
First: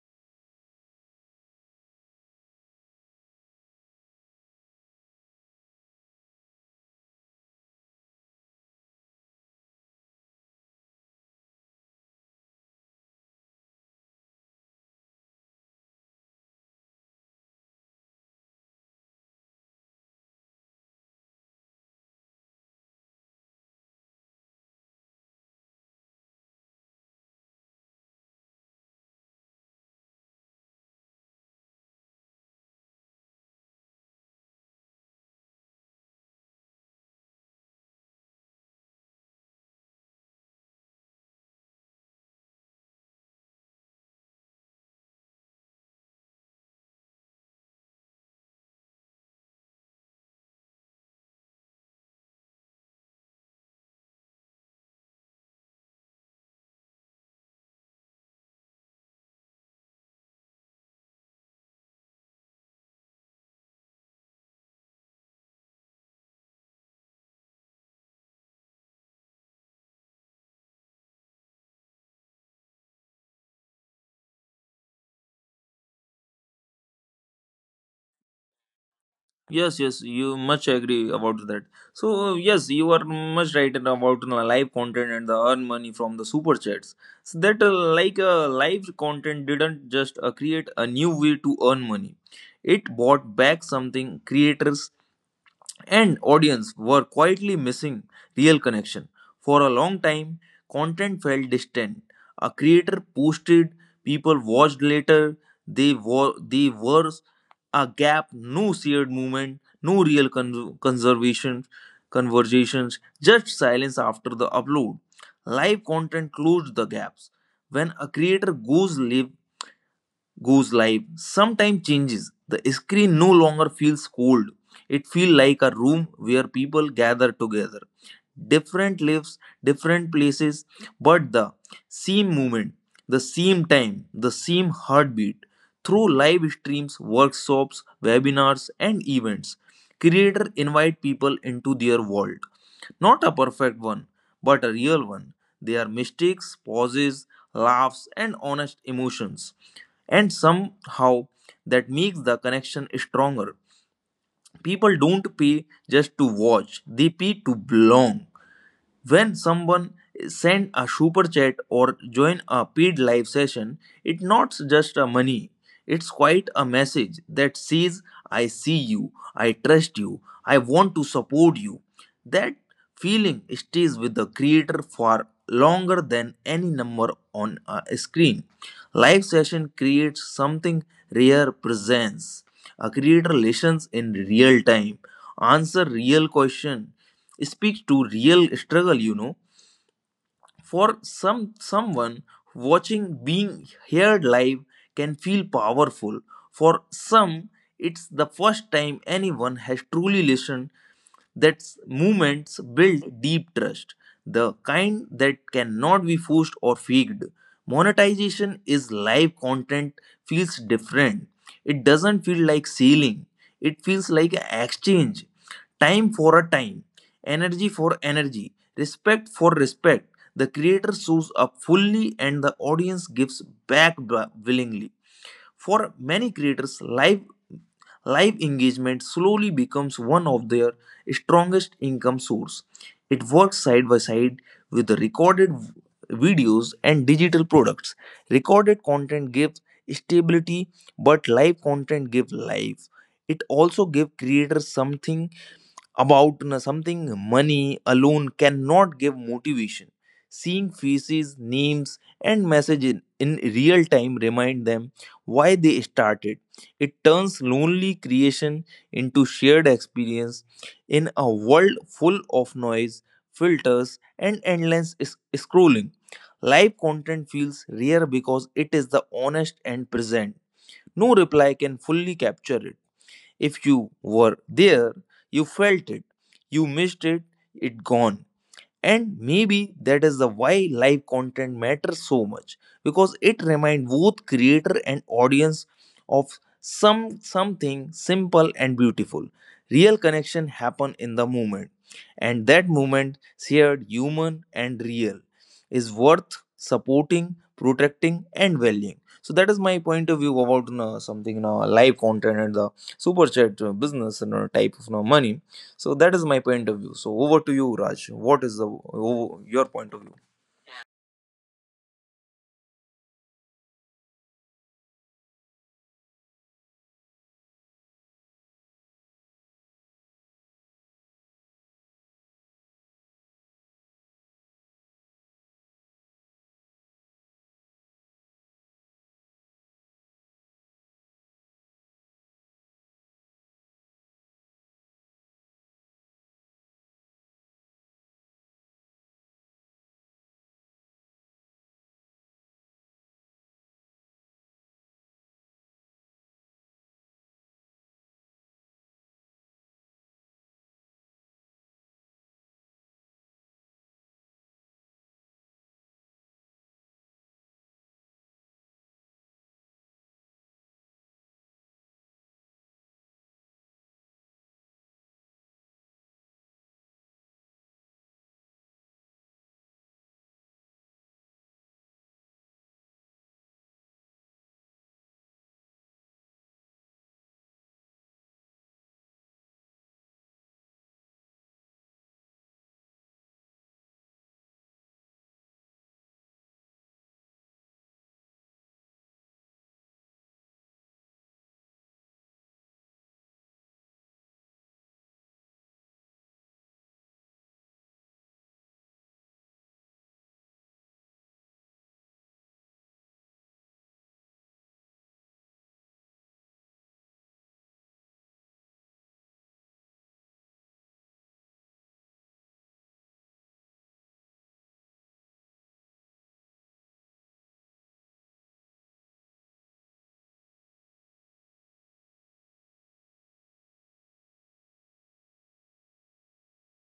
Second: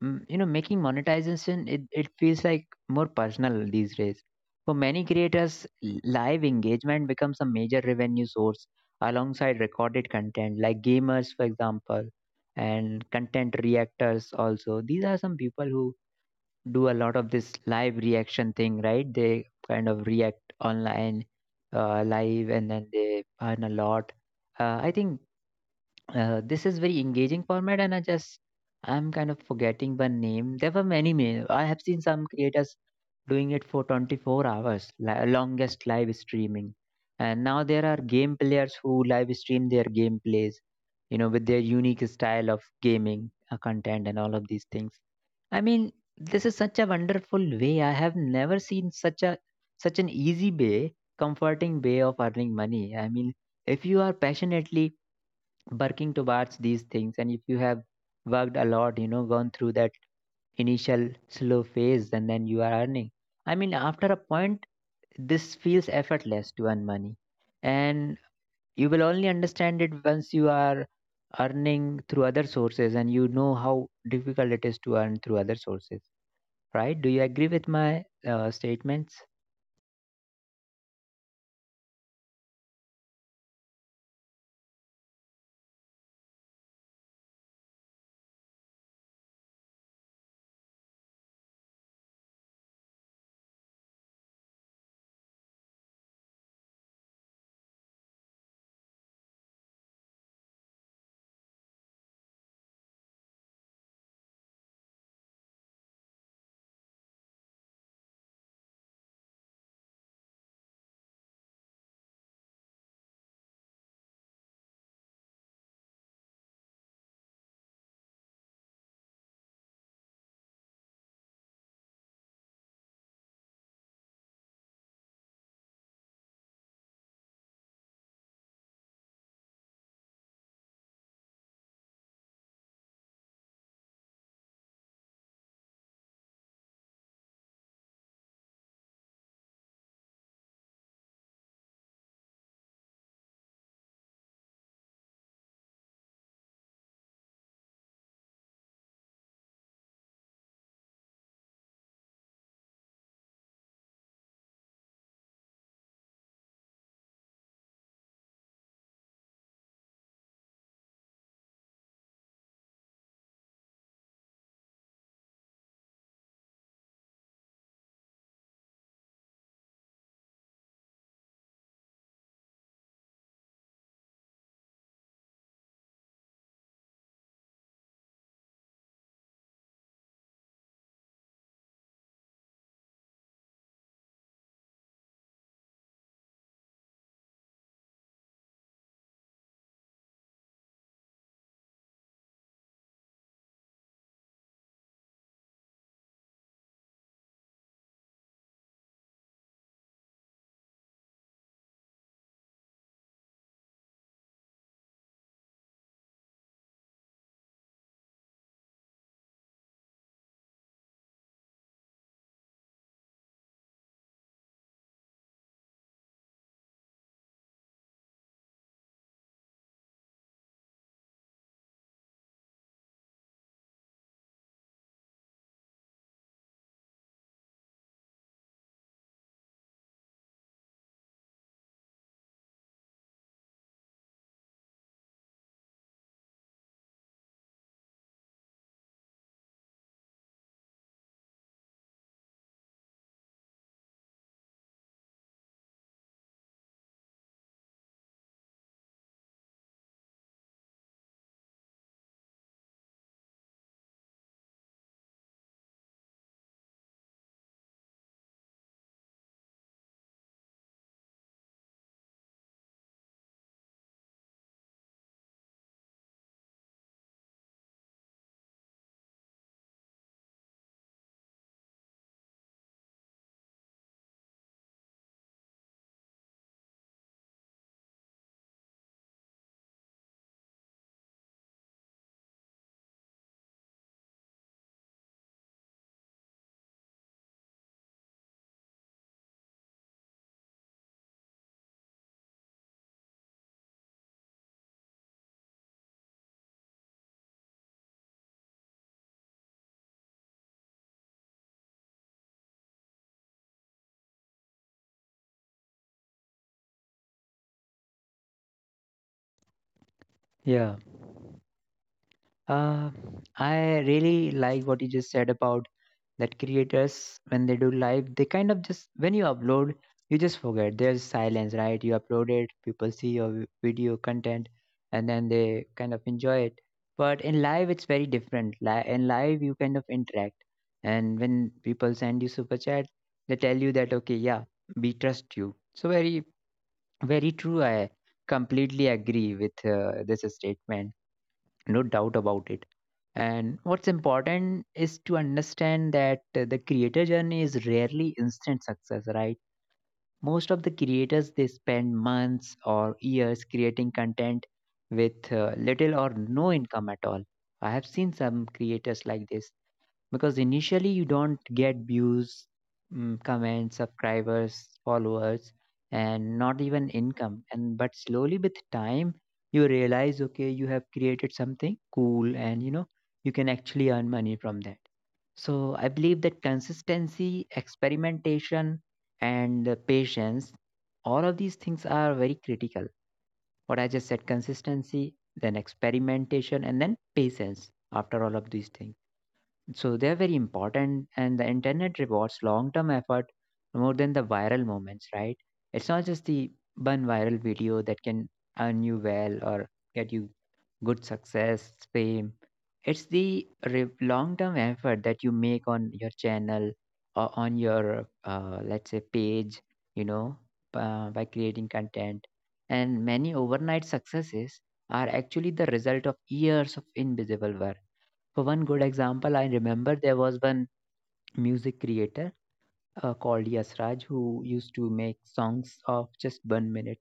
Speaker 1: Mm, you know, making monetization, it, it feels like more personal these days. For many creators, l- live engagement becomes a major revenue source alongside recorded content, like gamers, for example, and content reactors also. These are some people who do a lot of this live reaction thing, right? They kind of react online, uh, live, and then they earn a lot. Uh, I think uh, this is very engaging format, and I just I'm kind of forgetting the name. There were many ma I have seen some creators doing it for twenty-four hours, li- longest live streaming. And now there are game players who live stream their gameplays, you know, with their unique style of gaming, uh, content and all of these things. I mean, this is such a wonderful way. I have never seen such a such an easy way, comforting way of earning money. I mean, if you are passionately working towards these things, and if you have worked a lot, you know, gone through that initial slow phase, and then you are earning, I mean after a point this feels effortless to earn money. And you will only understand it once you are earning through other sources and you know how difficult it is to earn through other sources, right? Do you agree with my uh, statements?
Speaker 2: Yes, yes, you much agree about that. So yes, you are much right about you know, live content and the earn money from the super chats. So that uh, like uh, live content didn't just uh, create a new way to earn money. It brought back something creators and audience were quietly missing, real connection. For a long time, content felt distant. A creator posted, people watched later. They were they were a gap, no shared movement, no real con- conservation conversations, just silence after the upload. Live content closed the gaps. When a creator goes live, goes live sometimes changes. The screen no longer feels cold. It feels like a room where people gather together. Different lives, different places, but the same moment, the same time, the same heartbeat. Through live streams, workshops, webinars, and events, creators invite people into their world. Not a perfect one, but a real one. There are mistakes, pauses, laughs, and honest emotions. And somehow that makes the connection stronger. People don't pay just to watch, they pay to belong. When someone send a super chat or join a paid live session, it's not just a money. It's quite a message that says, I see you, I trust you, I want to support you. That feeling stays with the creator far longer than any number on a screen. Live session creates something rare, presence. A creator listens in real time, answer real question, speaks to real struggle you know For some, someone watching, being heard live can feel powerful. For some, it's the first time anyone has truly listened. That movements build deep trust, the kind that cannot be forced or faked. Monetization is live content feels different. It doesn't feel like selling. It feels like an exchange. Time for a time, energy for energy, respect for respect. The creator shows up fully and the audience gives back b- willingly. For many creators, live live engagement slowly becomes one of their strongest income source. It works side by side with the recorded v- videos and digital products. Recorded content gives stability, but live content gives life. It also gives creators something about n- something money alone cannot give, motivation. Seeing faces, names, and messages in real time remind them why they started. It turns lonely creation into shared experience in a world full of noise, filters, and endless s- scrolling. Live content feels rare because it is the honest and present. No reply can fully capture it. If you were there, you felt it. You missed it, it gone. And maybe that is the why live content matters so much, because it reminds both creator and audience of some something simple and beautiful. Real connection happen in the moment, and that moment shared, human and real, is worth supporting, protecting and valuing. So that is my point of view about you know, something you know, live content and the super chat uh, business and you know, type of you know, money. So that is my point of view. So over to you, Raj. What is the o- your point of view?
Speaker 1: Yeah, uh, I really like what you just said about that creators when they do live, they kind of just when you upload, you just forget there's silence, right? You upload it, people see your v- video content, and then they kind of enjoy it. But in live, it's very different. Li- in live, you kind of interact, and when people send you super chat, they tell you that, okay, yeah, we trust you. So very very true, I completely agree with uh, this statement, no doubt about it. And what's important is to understand that uh, the creator journey is rarely instant success, right? Most of the creators, they spend months or years creating content with uh, little or no income at all. I have seen some creators like this, because initially you don't get views, mm, comments, subscribers, followers, and not even income. And but slowly with time, you realize, okay, you have created something cool, and you know you can actually earn money from that. So I believe that consistency, experimentation, and uh, patience, all of these things are very critical. What I just said, consistency, then experimentation, and then patience. After all of these things. So they're very important, and the internet rewards long term effort more than the viral moments, right? It's not just the one viral video that can earn you well or get you good success, fame. It's the re- long term effort that you make on your channel or on your, uh, let's say, page, you know, uh, by creating content. And many overnight successes are actually the result of years of invisible work. For one good example, I remember there was one music creator uh, called Yasraj, who used to make songs of just one minute.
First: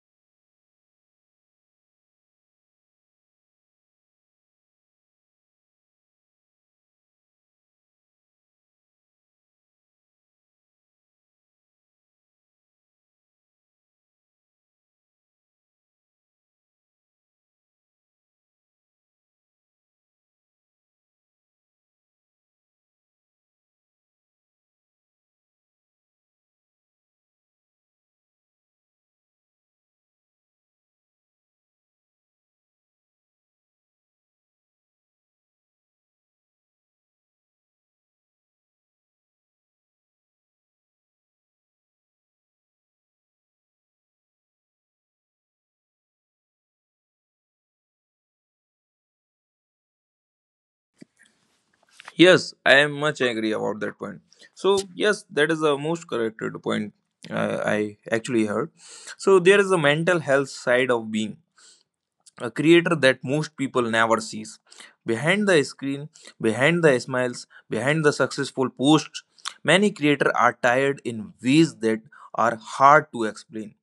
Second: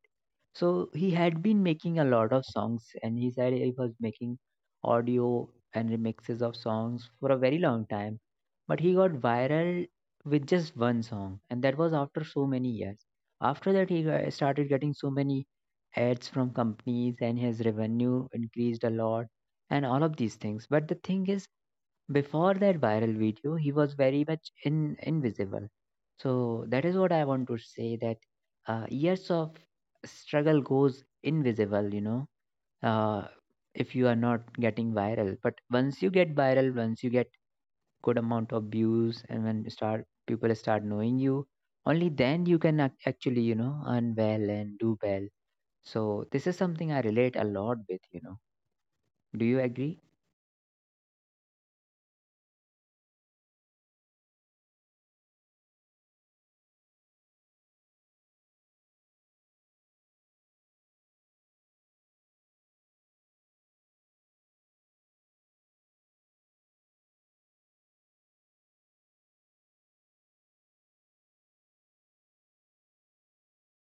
Speaker 1: So he had been making a lot of songs, and he said he was making audio and remixes of songs for a very long time. But he got viral with just one song, and that was after so many years. After that, he got- started getting so many ads from companies, and his revenue increased a lot and all of these things. But the thing is, before that viral video, he was very much in, invisible. So that is what I want to say, that uh, years of struggle goes invisible, you know. uh, if you are not getting viral, but once you get viral, once you get good amount of views, and when you start people start knowing you, only then you can ac- actually, you know, earn well and do well. So this is something I relate a lot with, you know. Do you agree?
Speaker 2: Yes, I am much agree about that point. So yes, that is the most corrected point uh, I actually heard. So there is a mental health side of being a creator that most people never sees. Behind the screen, behind the smiles, behind the successful posts, many creators are tired in ways that are hard to explain.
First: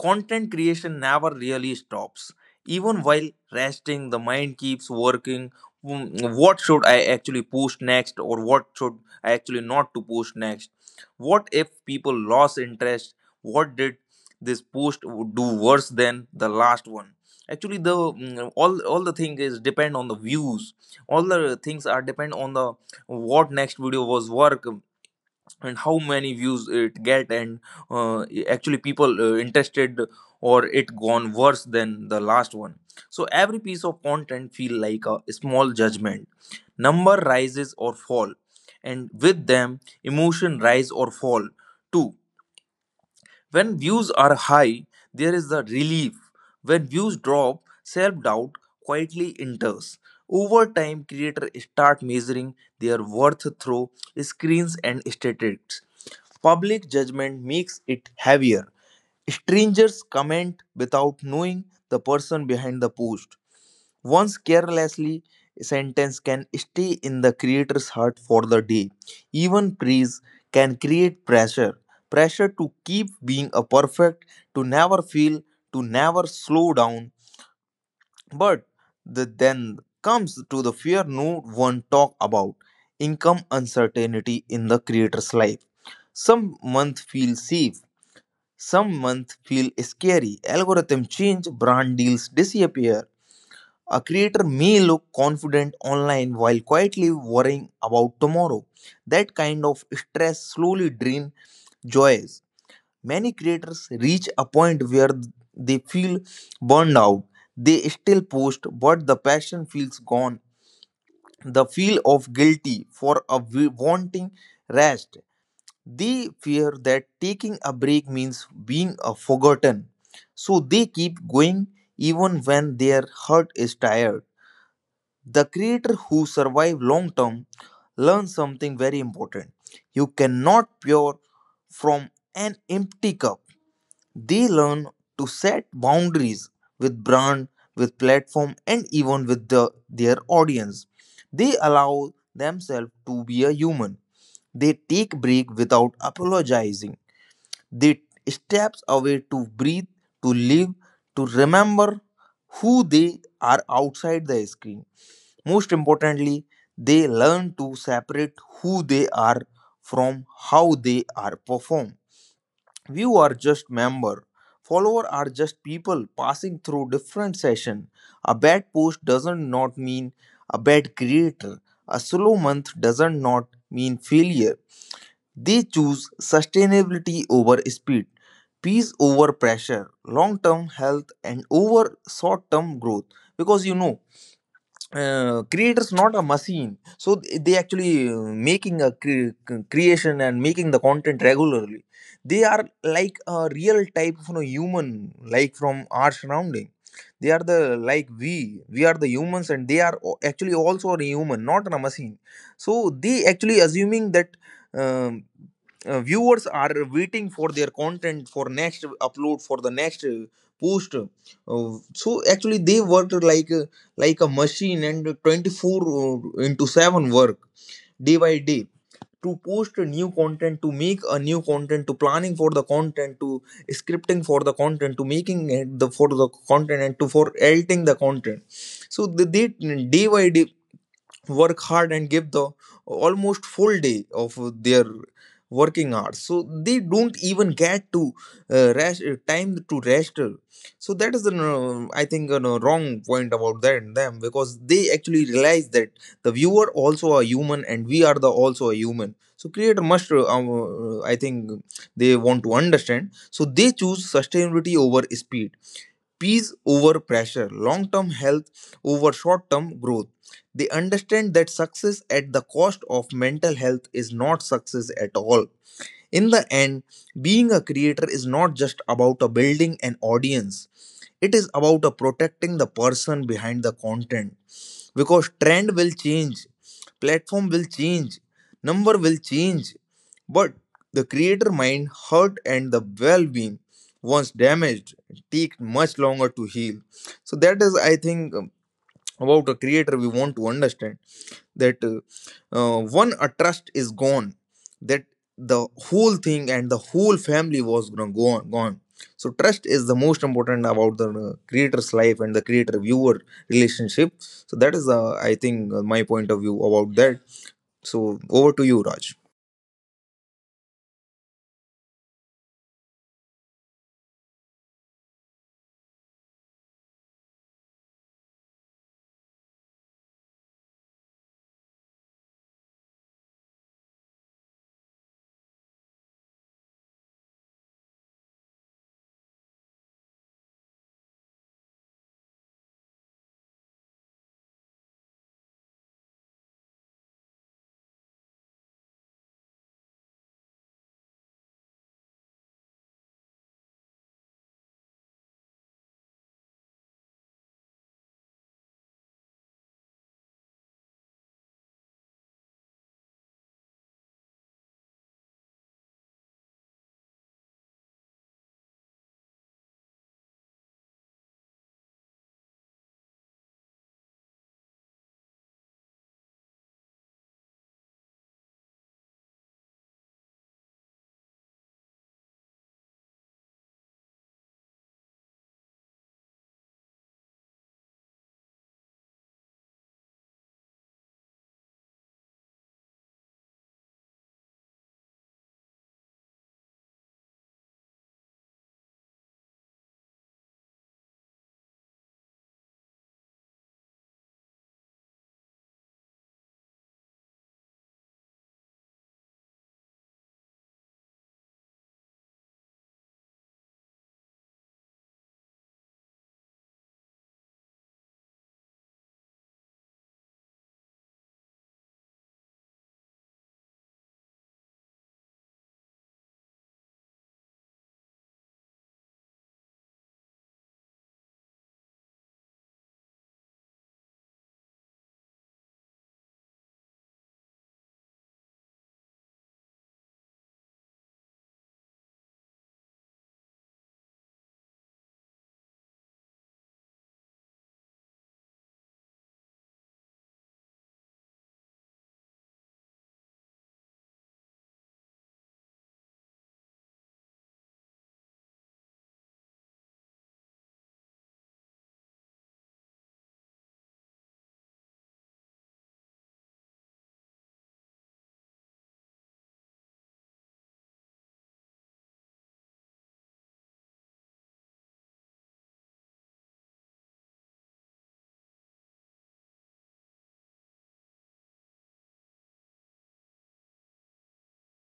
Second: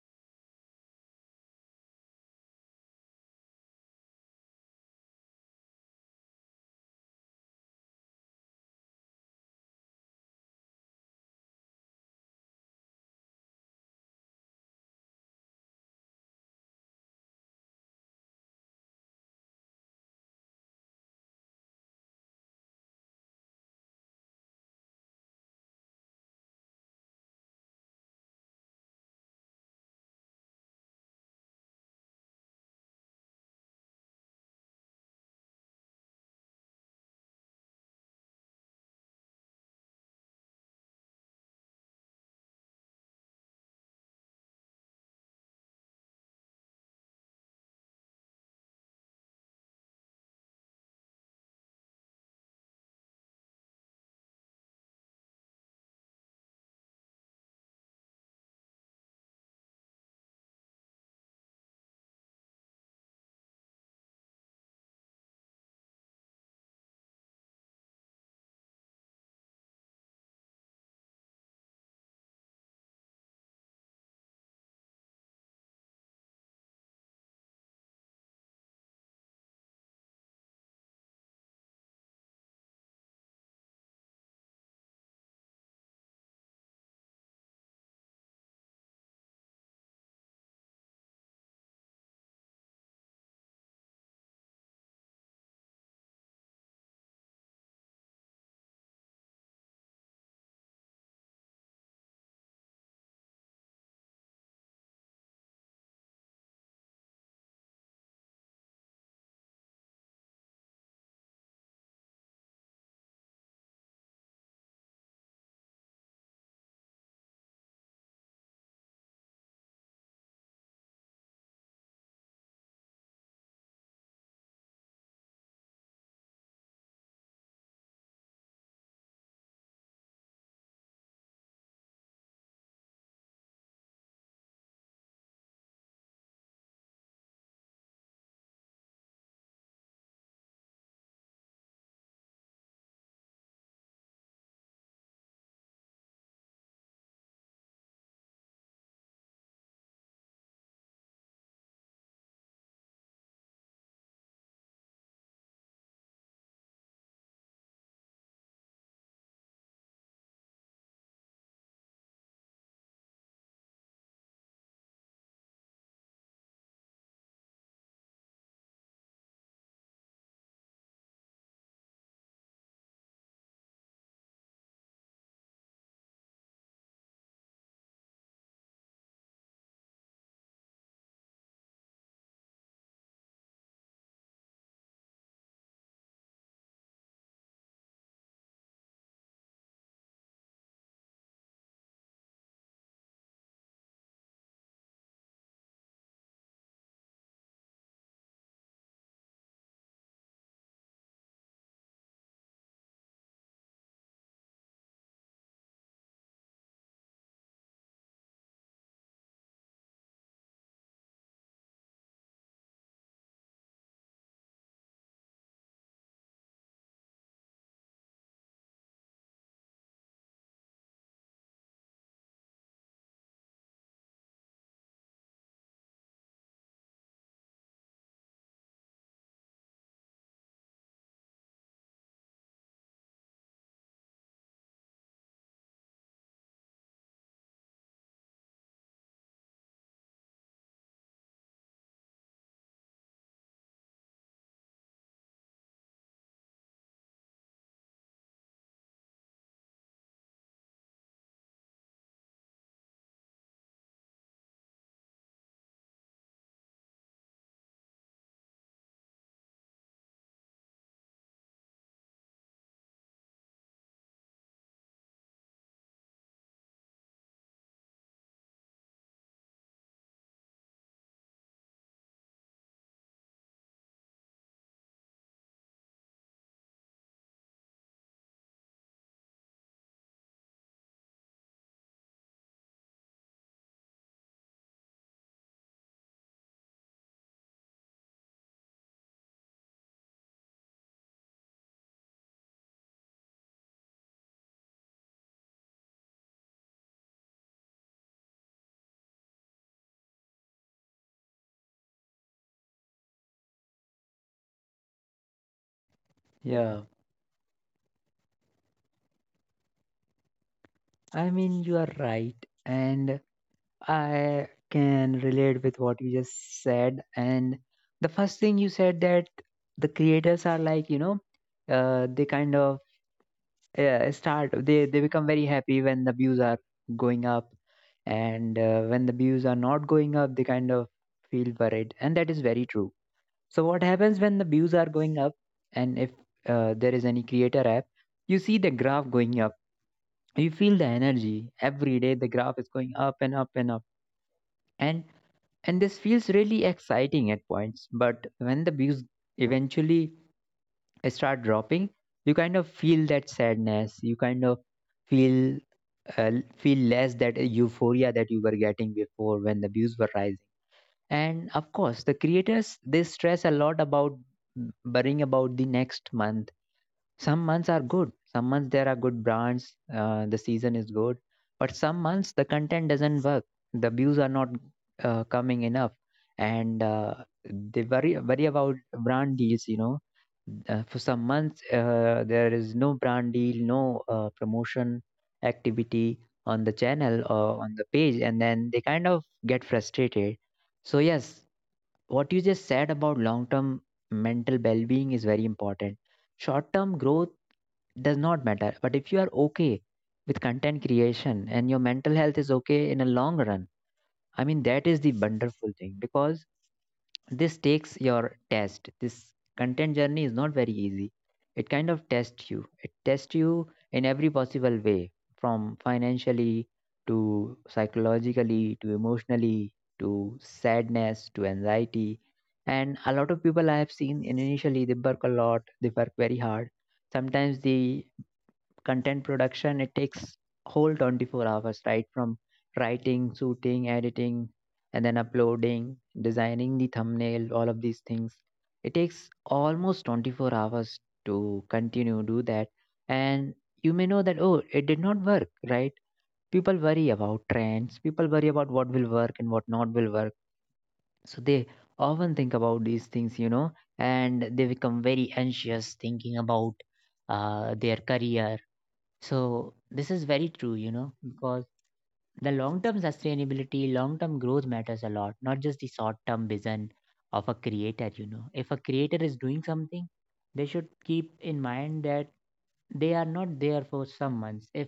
Speaker 2: Content creation never really stops. Even while resting, the mind keeps working. Mm, What should I actually post next, or what should I actually not to post next? What if people lost interest? What did this post do worse than the last one? Actually, the mm, all all the thing is depend on the views. All the things are depend on the what next video was work and how many views it get, and uh, actually people uh, interested or it gone worse than the last one. So every piece of content feel like a small judgment. Number rises or fall, and with them emotion rise or fall too. When views are high, there is the relief. When views drop, self doubt quietly enters. Over time, creators start measuring their worth through screens and statistics. Public judgment makes it heavier. Strangers comment without knowing the person behind the post. Once carelessly, a sentence can stay in the creator's heart for the day. Even praise can create pressure. Pressure to keep being a perfect, to never fail, to never slow down. But the, then comes to the fear no one talk about, income uncertainty in the creator's life. Some month feel safe, some months feel scary. Algorithm change, brand deals disappear. A creator may look confident online while quietly worrying about tomorrow. That kind of stress slowly drains joys. Many creators reach a point where they feel burned out. They still post, but the passion feels gone. The feel of guilty for a w- wanting rest. They fear that taking a break means being uh, forgotten, so they keep going even when their heart is tired. The creator who survive long term learns something very important. You cannot pour from an empty cup. They learn to set boundaries with brand, with platform, and even with the, their audience. They allow themselves to be a human. They take break without apologizing. They steps away to breathe, to live, to remember who they are outside the screen. Most importantly, they learn to separate who they are from how they are performed. View are just member. Follower are just people passing through different session. A bad post doesn't not mean a bad creator. A slow month doesn't not mean failure. They choose sustainability over speed, peace over pressure, long term health, and over short term growth. Because you know, uh, Creators not a machine, so th- they actually uh, making a cre- c- creation and making the content regularly, they are like a real type of you know, human, like from our surrounding. They are the, like we we are the humans and they are o- actually also a human, not a machine. So they actually assuming that um, uh, viewers are waiting for their content for next upload, for the next uh, post. Uh, so actually they worked like uh, like a machine, and twenty-four into seven work day by day, to post a new content, to make a new content, to planning for the content, to scripting for the content, to making it the for the content, and to for editing the content. So the, they day by day work hard and give the almost full day of their working hours, so they don't even get to uh, rest, uh, time to rest. So that is the, uh, I think, uh, wrong point about that in them, because they actually realize that the viewer also a human and we are the also a human, so creator must uh, um, uh, I think they want to understand, so they choose sustainability over speed, peace over pressure, long term health over short term growth. They understand that success at the cost of mental health is not success at all. In the end, being a creator is not just about a building an audience, it is about a protecting the person behind the content, because trend will change, platform will change, number will change, but the creator mind hurt and the well-being, once damaged, take much longer to heal. So that is, I think, um, about a creator we want to understand that uh, uh, one a trust is gone, that the whole thing and the whole family was gonna go on gone. So trust is the most important about the uh, creator's life and the creator viewer relationship. So that is, uh, I think, uh, my point of view
Speaker 1: Yeah,
Speaker 2: about that. So over to you, Raj.
Speaker 1: I mean you are right, and I can relate with what you just said. And the first thing you said that the creators are like, you know, uh, they kind of uh, start, they, they become very happy when the views are going up. And uh, when the views are not going up, they kind of feel worried. And that is very true. So, what happens when the views are going up? And if uh, there is any creator app, you see the graph going up. You feel the energy every day, the graph is going up and up and up. And and this feels really exciting at points, but when the views eventually start dropping, you kind of feel that sadness. You kind of feel uh, feel less that euphoria that you were getting before when the views were rising. And of course, the creators, they stress a lot about worrying about the next month. Some months are good. Some months there are good brands. Uh, the season is good, but some months the content doesn't work. The views are not uh, coming enough, and uh, they worry worry about brand deals. You know, uh, for some months uh, there is no brand deal, no uh, promotion activity on the channel or on the page, and then they kind of get frustrated. So yes, what you just said about long term mental well being is very important. Short term growth does not matter, but if you are okay with content creation and your mental health is okay in a long run, I mean, that is the wonderful thing, because this takes your test. This content journey is not very easy. It kind of tests you. It tests you in every possible way, from financially to psychologically to emotionally, to sadness to anxiety. And a lot of people I have seen, in- initially they work a lot. They work very hard. Sometimes they, content production, it takes whole twenty-four hours, right? From writing, shooting, editing, and then uploading, designing the thumbnail, all of these things. It takes almost twenty-four hours to continue do that. And you may know that, oh, it did not work, right? People worry about trends. People worry about what will work and what not will work. So they often think about these things, you know, and they become very anxious thinking about uh, their career. So this is very true, you know, because the long-term sustainability, long-term growth matters a lot, not just the short-term vision of a creator, you know. If a creator is doing something, they should keep in mind that they are not there for some months. If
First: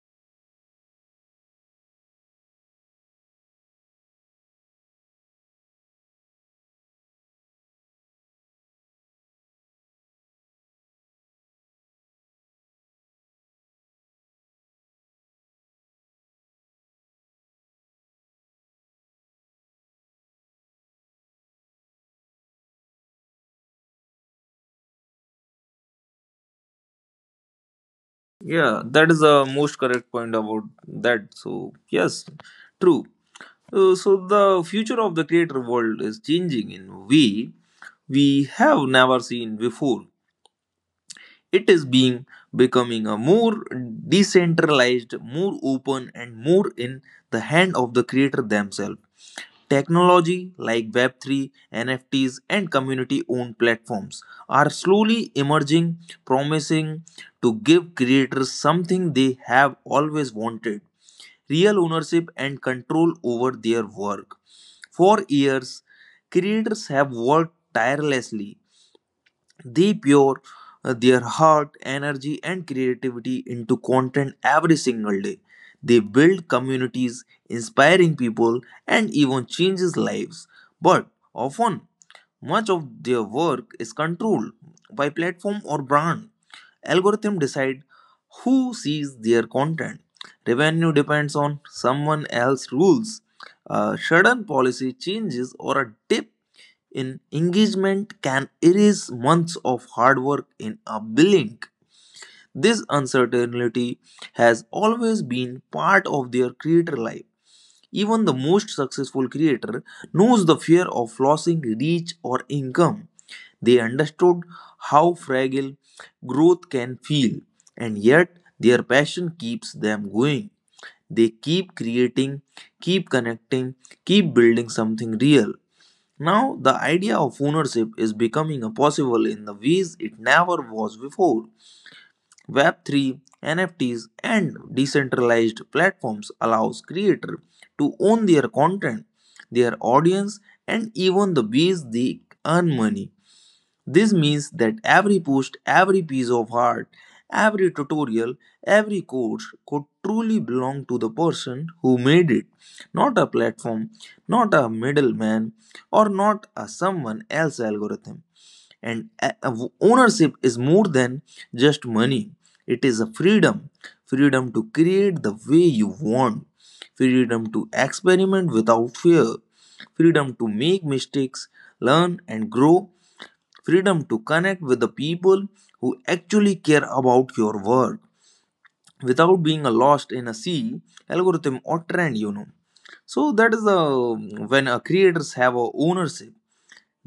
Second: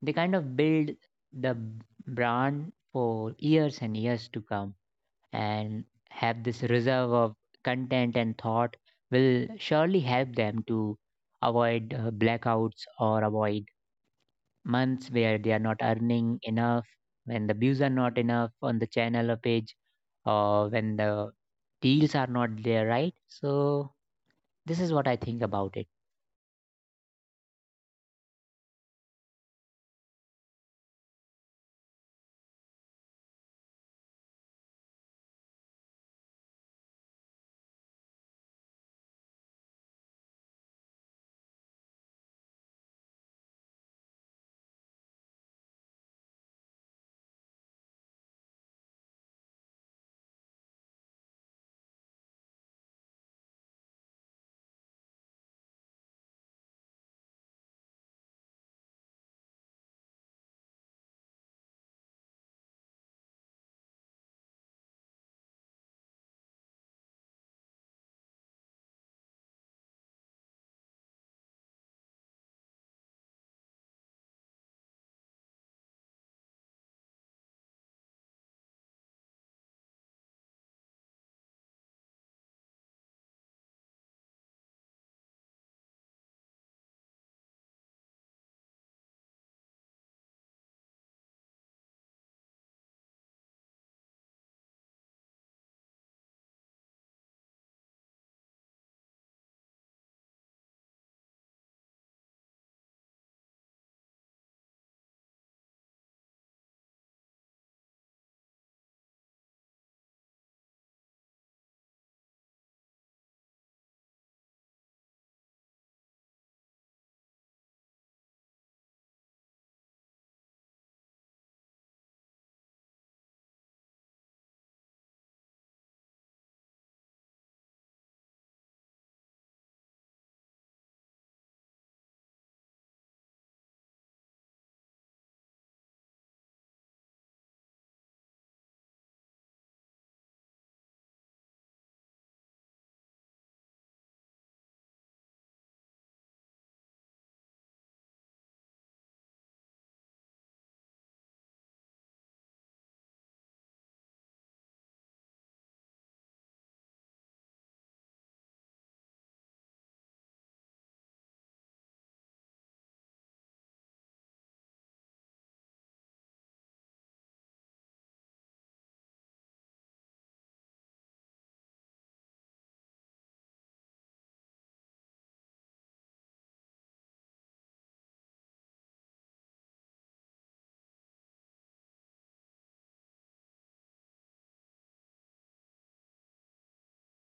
Speaker 1: they kind of build the b- brand for years and years to come, and have this reserve of content and thought, will surely help them to avoid uh, blackouts, or avoid months where they are not earning enough, when the views are not enough on the channel or page, or when the deals are not there, right? So this is what I think about it.
Speaker 2: Yeah, that is the most correct point about that. So, yes, true. Uh, so, the future of the creator world is changing in a way we have never seen before. It is being becoming a more decentralized, more open, and more in the hand of the creator themselves. Technology like web three, N F Ts, and community owned platforms are slowly emerging, promising to give creators something they have always wanted, real ownership and control over their work. For years, creators have worked tirelessly, they pour uh, their heart, energy, and creativity into content every single day. They build communities, inspiring people, and even changes lives. But often, much of their work is controlled by platform or brand. Algorithm decide who sees their content. Revenue depends on someone else's rules. A sudden policy changes or a dip an engagement can erase months of hard work in a blink. This uncertainty has always been part of their creator life. Even the most successful creator knows the fear of losing reach or income. They understood how fragile growth can feel, and yet their passion keeps them going. They keep creating, keep connecting, keep building something real. Now, the idea of ownership is becoming a possible in the ways it never was before. web three, N F Ts, and decentralized platforms allows creators to own their content, their audience, and even the ways they earn money. This means that every post, every piece of art, every tutorial, every course could truly belong to the person who made it, not a platform, not a middleman, or not a someone else algorithm. And a- a w- ownership is more than just money. It is a freedom, freedom to create the way you want, freedom to experiment without fear, freedom to make mistakes, learn and grow, freedom to connect with the people who actually care about your work, without being lost in a sea algorithm or trend you know So that is the, when uh, creators have a ownership,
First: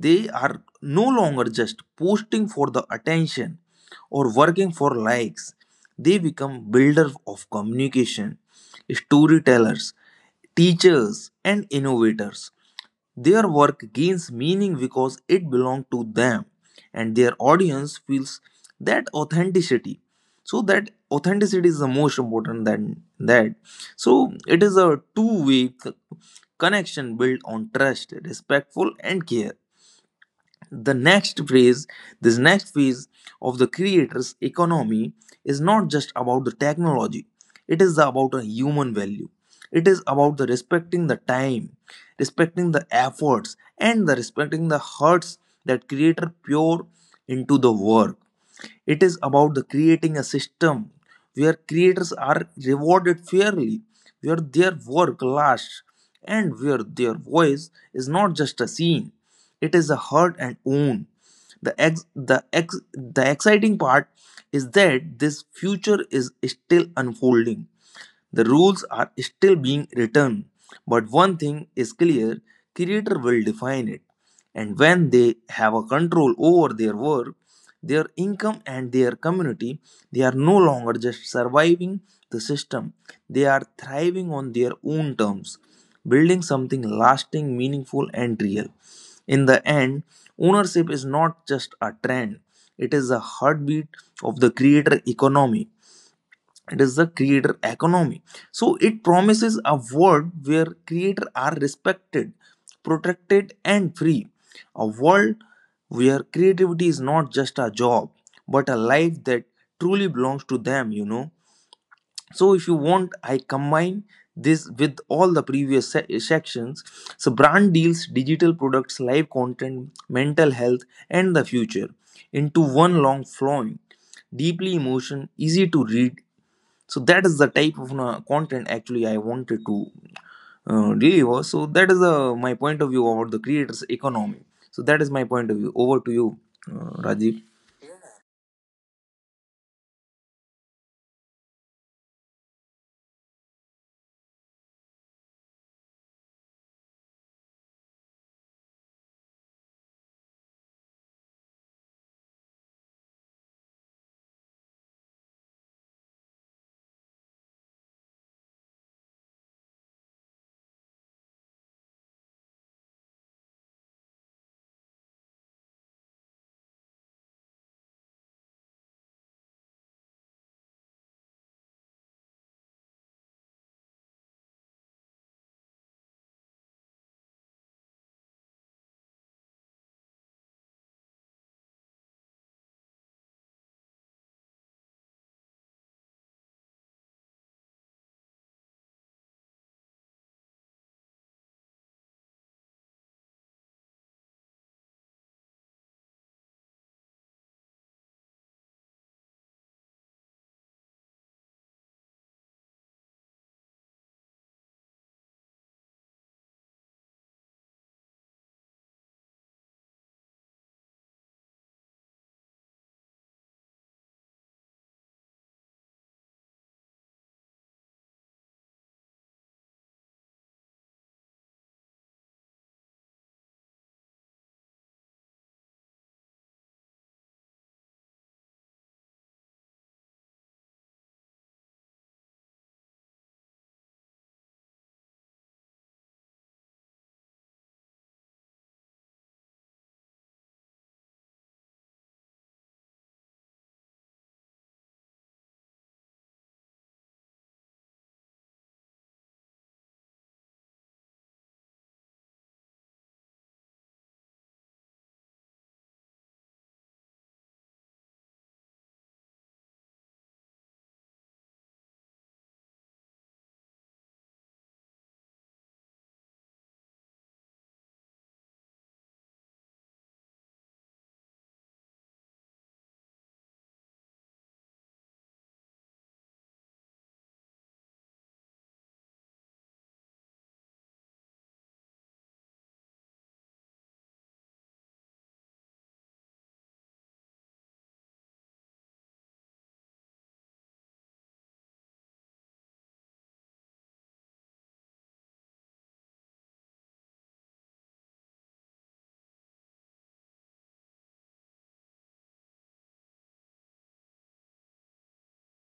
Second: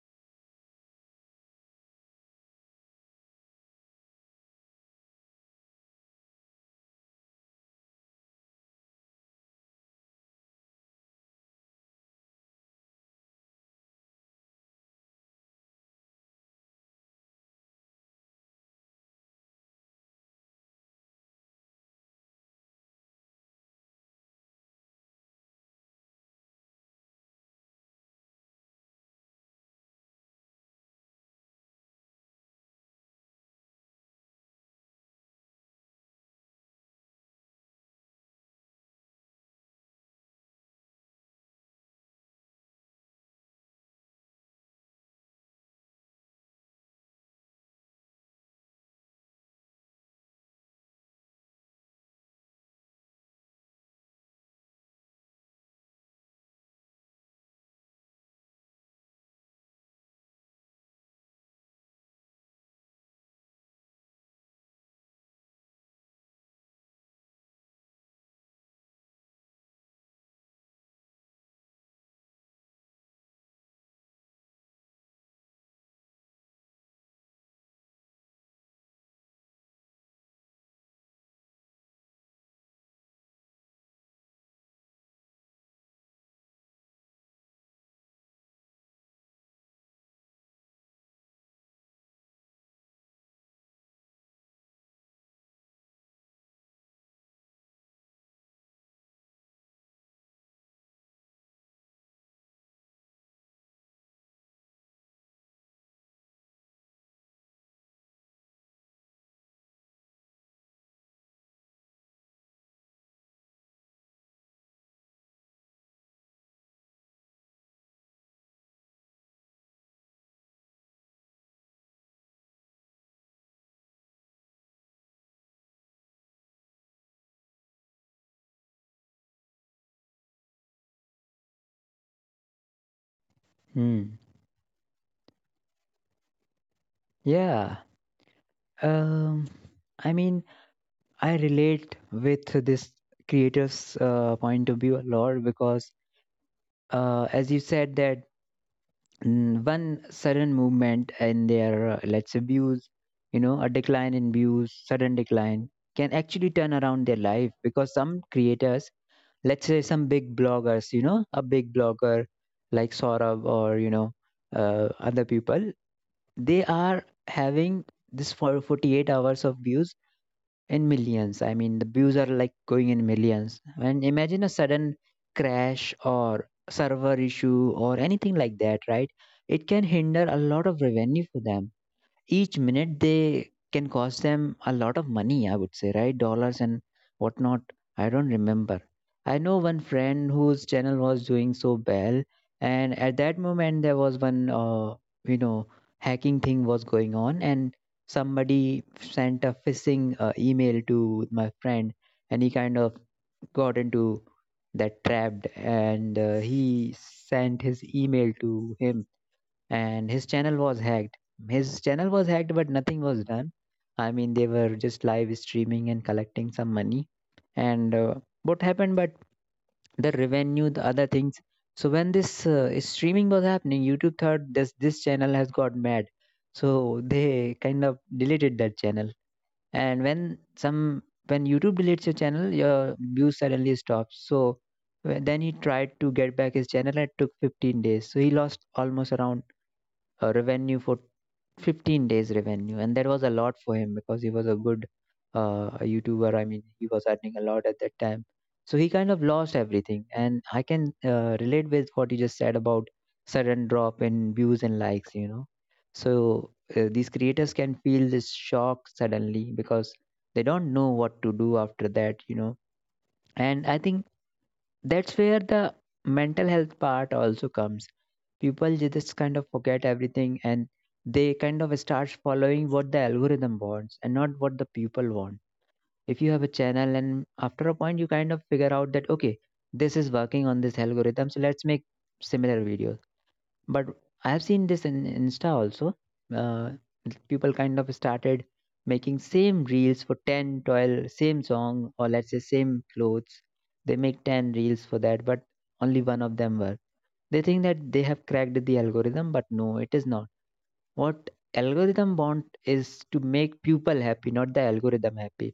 Speaker 2: they are no longer just posting for the attention or working for likes, they become builders of communication, storytellers, teachers, and innovators. Their work gains meaning because it belongs to them, and their audience feels that authenticity. So that authenticity is the most important than that. So it is a two-way c- connection built on trust, respectful, and care. The next phase This next phase of the creators economy is not just about the technology, it is about a human value, it is about the respecting the time, respecting the efforts and the respecting the hearts that creator pour into the work. It is about the creating a system where creators are rewarded fairly, where their work lasts, and where their voice is not just a seen. It is a heard and owned. The ex- the ex- the exciting part is that this future is still unfolding, the rules are still being written, but one thing is clear, creator will define it. And when they have a control over their work, their income and their community, they are no longer just surviving the system. They are thriving on their own terms, building something lasting, meaningful and real. In the end, ownership is not just a trend, it is a heartbeat of the creator economy, it is the creator economy. So it promises a world where creators are respected, protected and free, a world where creativity is not just a job but a life that truly belongs to them you know So if you want I combine this with all the previous se- sections, so brand deals, digital products, live content, mental health, and the future, into one long flowing deeply emotion easy to read. So that is the type of uh, content actually I wanted to uh, deliver. So that is uh, my point of view about the creators
Speaker 1: Hmm.
Speaker 2: economy. So that is my point of view, over to you, uh, Rajiv.
Speaker 1: Yeah. Um, I mean, I relate with this creator's uh, point of view a lot because, uh, as you said, that mm, one sudden movement in their uh, let's say views, you know, a decline in views, sudden decline, can actually turn around their life. Because some creators, let's say some big bloggers, you know, a big blogger like Saurabh, or, you know, uh, other people, they are having this for forty-eight hours of views in millions. I mean, the views are like going in millions. And imagine a sudden crash or server issue or anything like that, right? It can hinder a lot of revenue for them. Each minute they can cost them a lot of money, I would say, right? Dollars and whatnot. I don't remember. I know one friend whose channel was doing so well, and at that moment there was one, uh, you know, hacking thing was going on, and somebody sent a phishing uh, email to my friend, and he kind of got into that trapped, and uh, he sent his email to him, and his channel was hacked. His channel was hacked, but nothing was done. I mean, they were just live streaming and collecting some money. And uh, what happened? But the revenue, the other things. So when this uh, streaming was happening, YouTube thought this this channel has got mad, so they kind of deleted that channel. And when some, when YouTube deletes your channel, your views suddenly stops. So wh- then he tried to get back his channel, and it took fifteen days. So he lost almost around uh, revenue for fifteen days revenue, and that was a lot for him because he was a good uh, YouTuber. I mean, he was earning a lot at that time. So he kind of lost everything, and I can uh, relate with what you just said about sudden drop in views and likes, you know. So uh, these creators can feel this shock suddenly, because they don't know what to do after that, you know. And I think that's where the mental health part also comes. People ju- just kind of forget everything, and they kind of start following what the algorithm wants and not what the people want. If you have a channel and after a point you kind of figure out that, okay, this is working on this algorithm, so let's make similar videos. But I have seen this in Insta also. uh, People kind of started making same reels for ten, twelve same song, or let's say same clothes. They make ten reels for that, but only one of them work. They think that they have cracked the algorithm, but no, it is not. What algorithm want is to make people happy, not the algorithm happy.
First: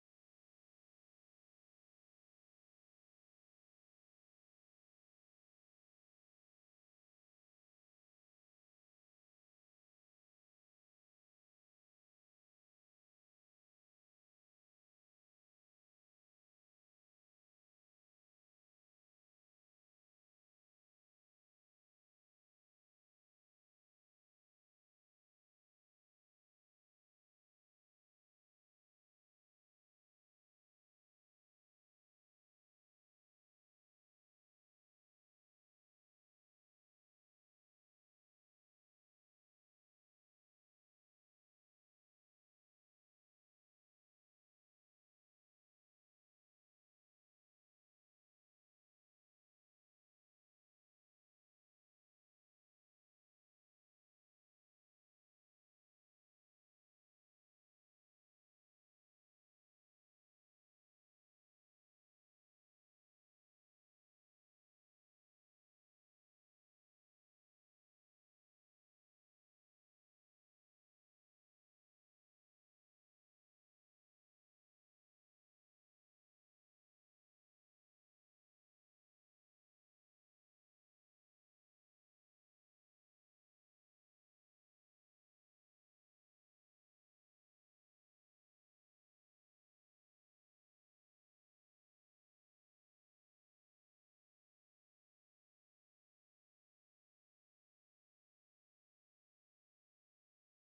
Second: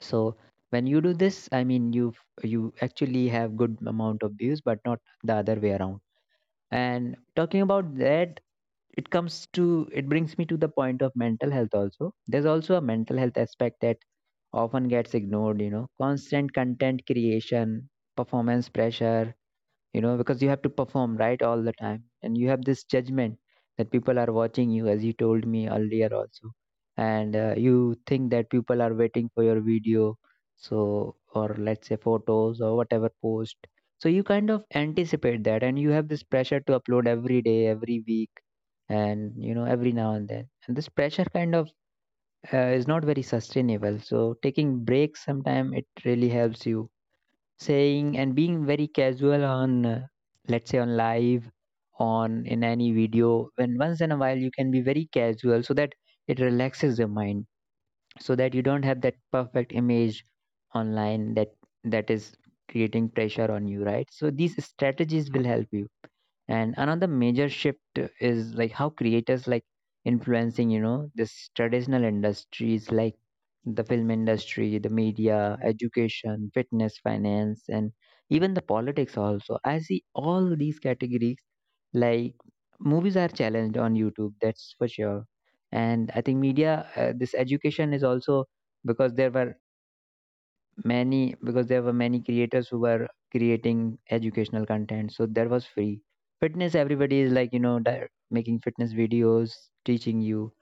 Speaker 1: So when you do this, I mean, you you actually have good amount of views, but not the other way around. And talking about that, it comes to, it brings me to the point of mental health also. There's also a mental health aspect that often gets ignored, you know. Constant content creation, performance pressure, you know, because you have to perform, right, all the time, and you have this judgment that people are watching you, as you told me earlier also. And uh, you think that people are waiting for your video, so, or let's say photos or whatever post. So you kind of anticipate that, and you have this pressure to upload every day, every week, and you know, every now and then, and this pressure kind of uh, is not very sustainable. So taking breaks sometime, it really helps you, saying and being very casual on, uh, let's say on live, on in any video, when once in a while you can be very casual, so that it relaxes your mind, so that you don't have that perfect image online, that, that is creating pressure on you, right? So these strategies will help you. And another major shift is like how creators like influencing, you know, this traditional industries like the film industry, the media, education, fitness, finance, and even the politics also. I see all these categories, like, movies are challenged on YouTube, that's for sure. And I think media, uh, this education is also, because there were many, because there were many creators who were creating educational content, so there was free. Fitness, everybody is like, you know, di- making fitness videos, teaching you,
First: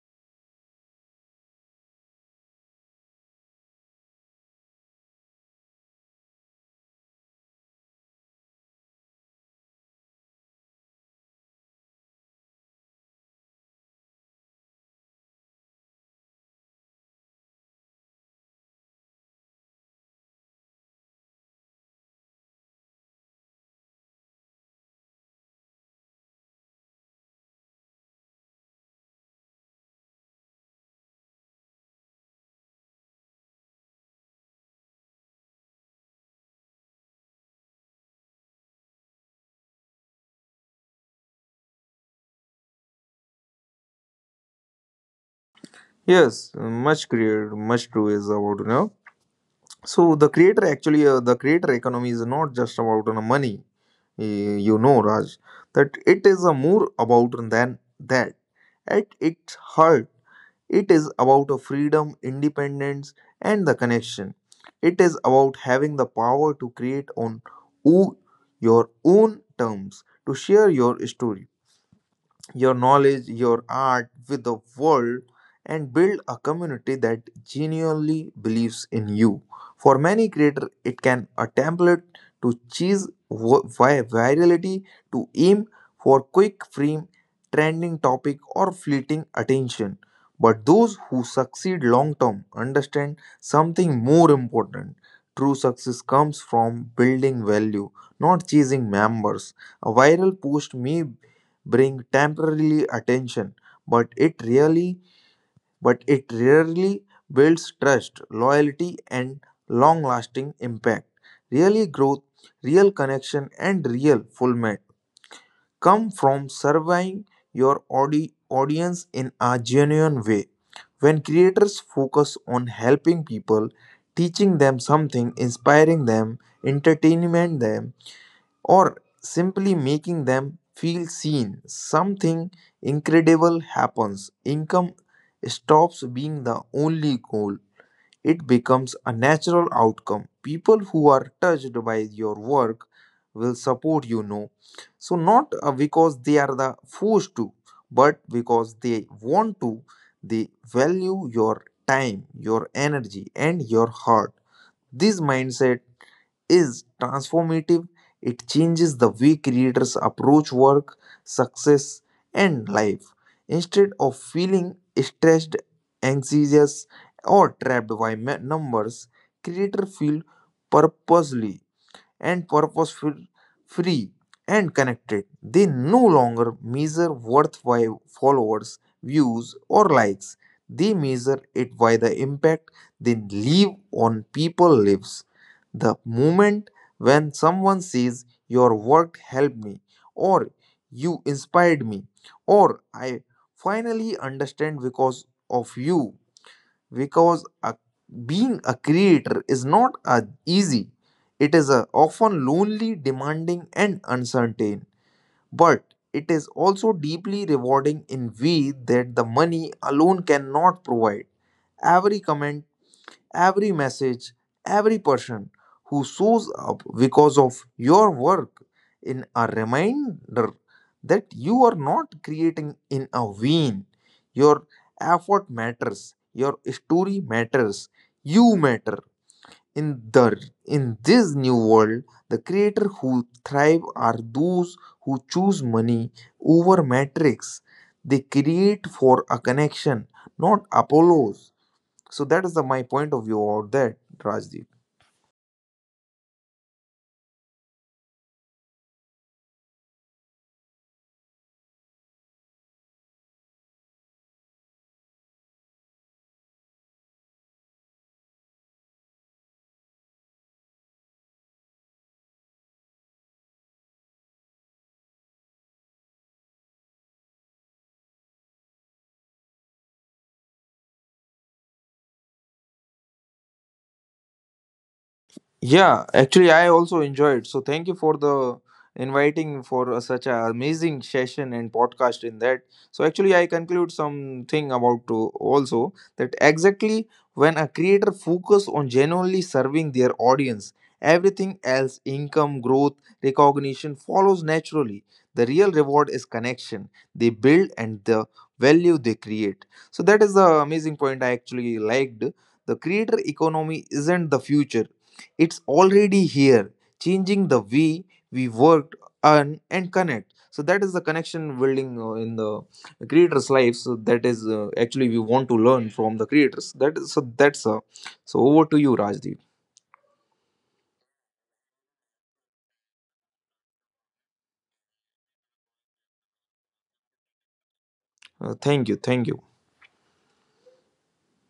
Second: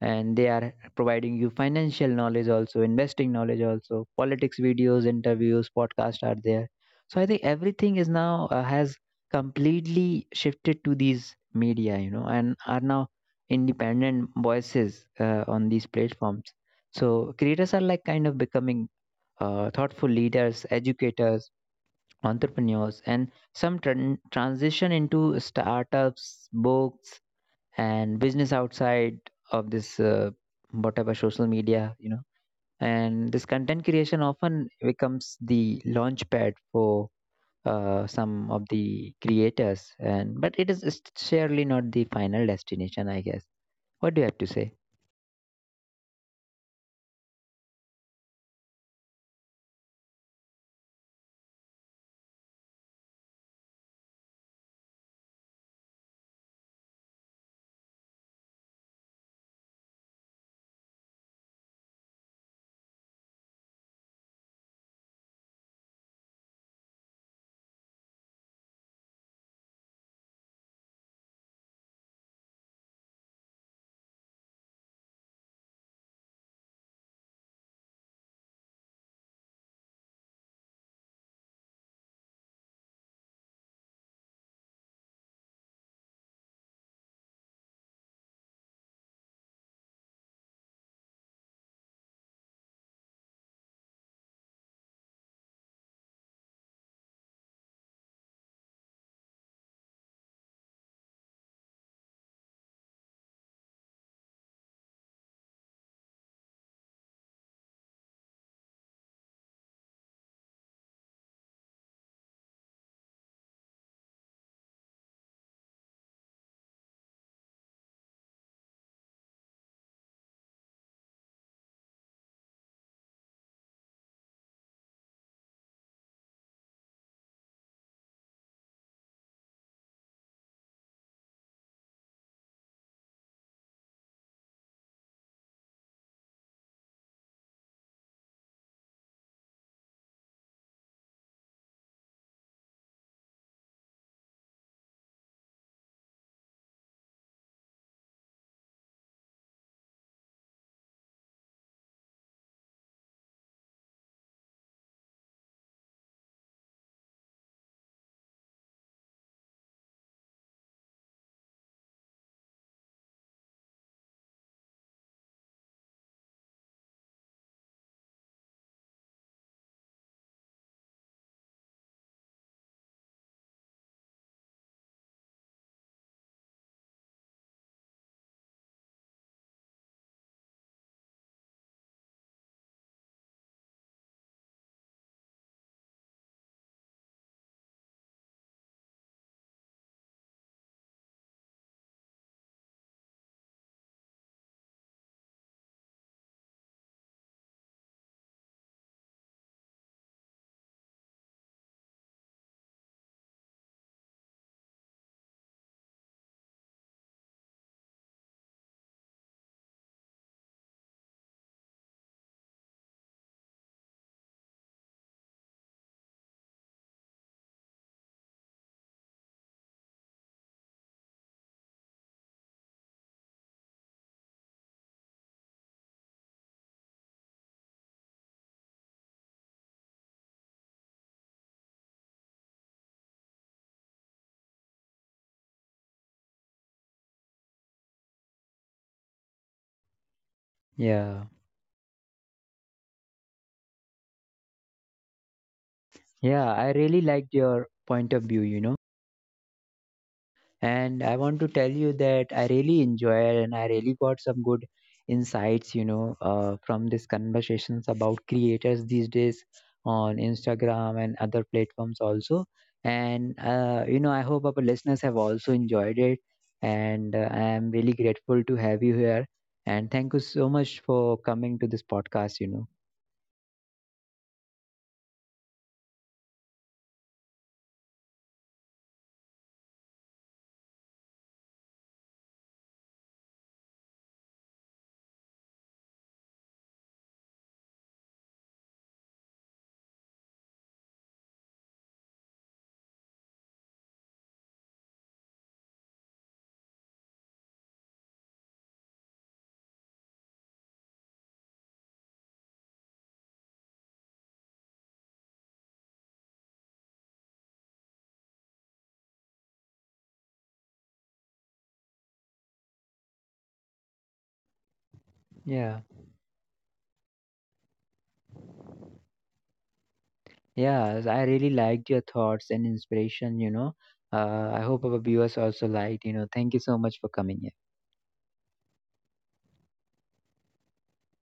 Speaker 1: and they are providing you financial knowledge also, investing knowledge also, politics videos, interviews, podcasts are there. So I think everything is now uh, has completely shifted to these media, you know, and are now independent voices uh, on these platforms. So creators are like kind of becoming uh, thoughtful leaders, educators, entrepreneurs, and some tran- transition into startups, books, and business outside of this uh, whatever social media, you know. And this content creation often becomes the launchpad for uh, some of the creators, and but it is s- surely not the final destination, I guess. What do you have to say?
Speaker 2: Yes, much clear, much true is about you know. So the creator actually, uh, the creator economy is not just about you know, money. Y- You know, Raj, that it is a more about than that. At its heart, it is about a freedom, independence, and the connection. It is about having the power to create on o- your own terms, to share your story, your knowledge, your art with the world, and build a community that genuinely believes in you. For many creators, it can a template to chase wi- vi- virality, to aim for quick fame, trending topic, or fleeting attention. But those who succeed long term understand something more important. True success comes from building value, not chasing members. A viral post may bring temporarily attention, but it really but it rarely builds trust, loyalty and long-lasting impact. Really growth, real connection and real fulfillment come from serving your audi- audience in a genuine way. When creators focus on helping people, teaching them something, inspiring them, entertaining them, or simply making them feel seen, something incredible happens. Income stops being the only goal, it becomes a natural outcome. People who are touched by your work will support you, no. So, not uh, because they are the forced to, but because they want to, they value your time, your energy, and your heart. This mindset is transformative. It changes the way creators approach work, success, and life. Instead of feeling stressed, anxious, or trapped by ma- numbers, creators feel purposely and purposeful, free, and connected. They no longer measure worth by followers, views, or likes. They measure it by the impact they leave on people lives. The moment when someone says your work helped me, or you inspired me, or I finally understand because of you, because a, being a creator is not a, easy. It is a, often lonely, demanding, and uncertain, but it is also deeply rewarding in way that the money alone cannot provide. Every comment, every message, every person who shows up because of your work in a reminder that you are not creating in a vain. Your effort matters, your story matters, you matter. In the in this new world, the creators who thrive are those who choose money over metrics. They create for a connection, not
Speaker 1: Yeah,
Speaker 2: Apollos. So that is the, my point of view about that, Rajdeep.
Speaker 1: yeah, I really liked your point of view, you know. And I want to tell you that I really enjoyed, and I really got some good insights, you know, uh, from these conversations about creators these days on Instagram and other platforms also. And, uh, you know, I hope our listeners have also enjoyed it. And uh, I am really grateful to have you here. And thank you so much for coming to this podcast, you know.
Speaker 2: Yeah, actually, I also enjoyed. So thank you for the inviting for uh, such an amazing session and podcast in that. So actually, I conclude something about to also that exactly when a creator focus on genuinely serving their audience, everything else, income, growth, recognition follows naturally. The real reward is connection they build and the value they create. So that is the amazing point I actually liked. The creator economy isn't the future, it's already here, changing the way we work, earn, and connect. So that is the connection building uh, in the creators' lives. So that is uh, actually we want to learn
Speaker 1: Yeah.
Speaker 2: from the creators. That is so that's uh, so over to you, Rajdeep.
Speaker 1: Yeah. I really liked your thoughts and inspiration, you know. Uh, I hope our viewers also liked, you know. Thank you so much for coming in.
Speaker 2: Uh, thank you, thank you.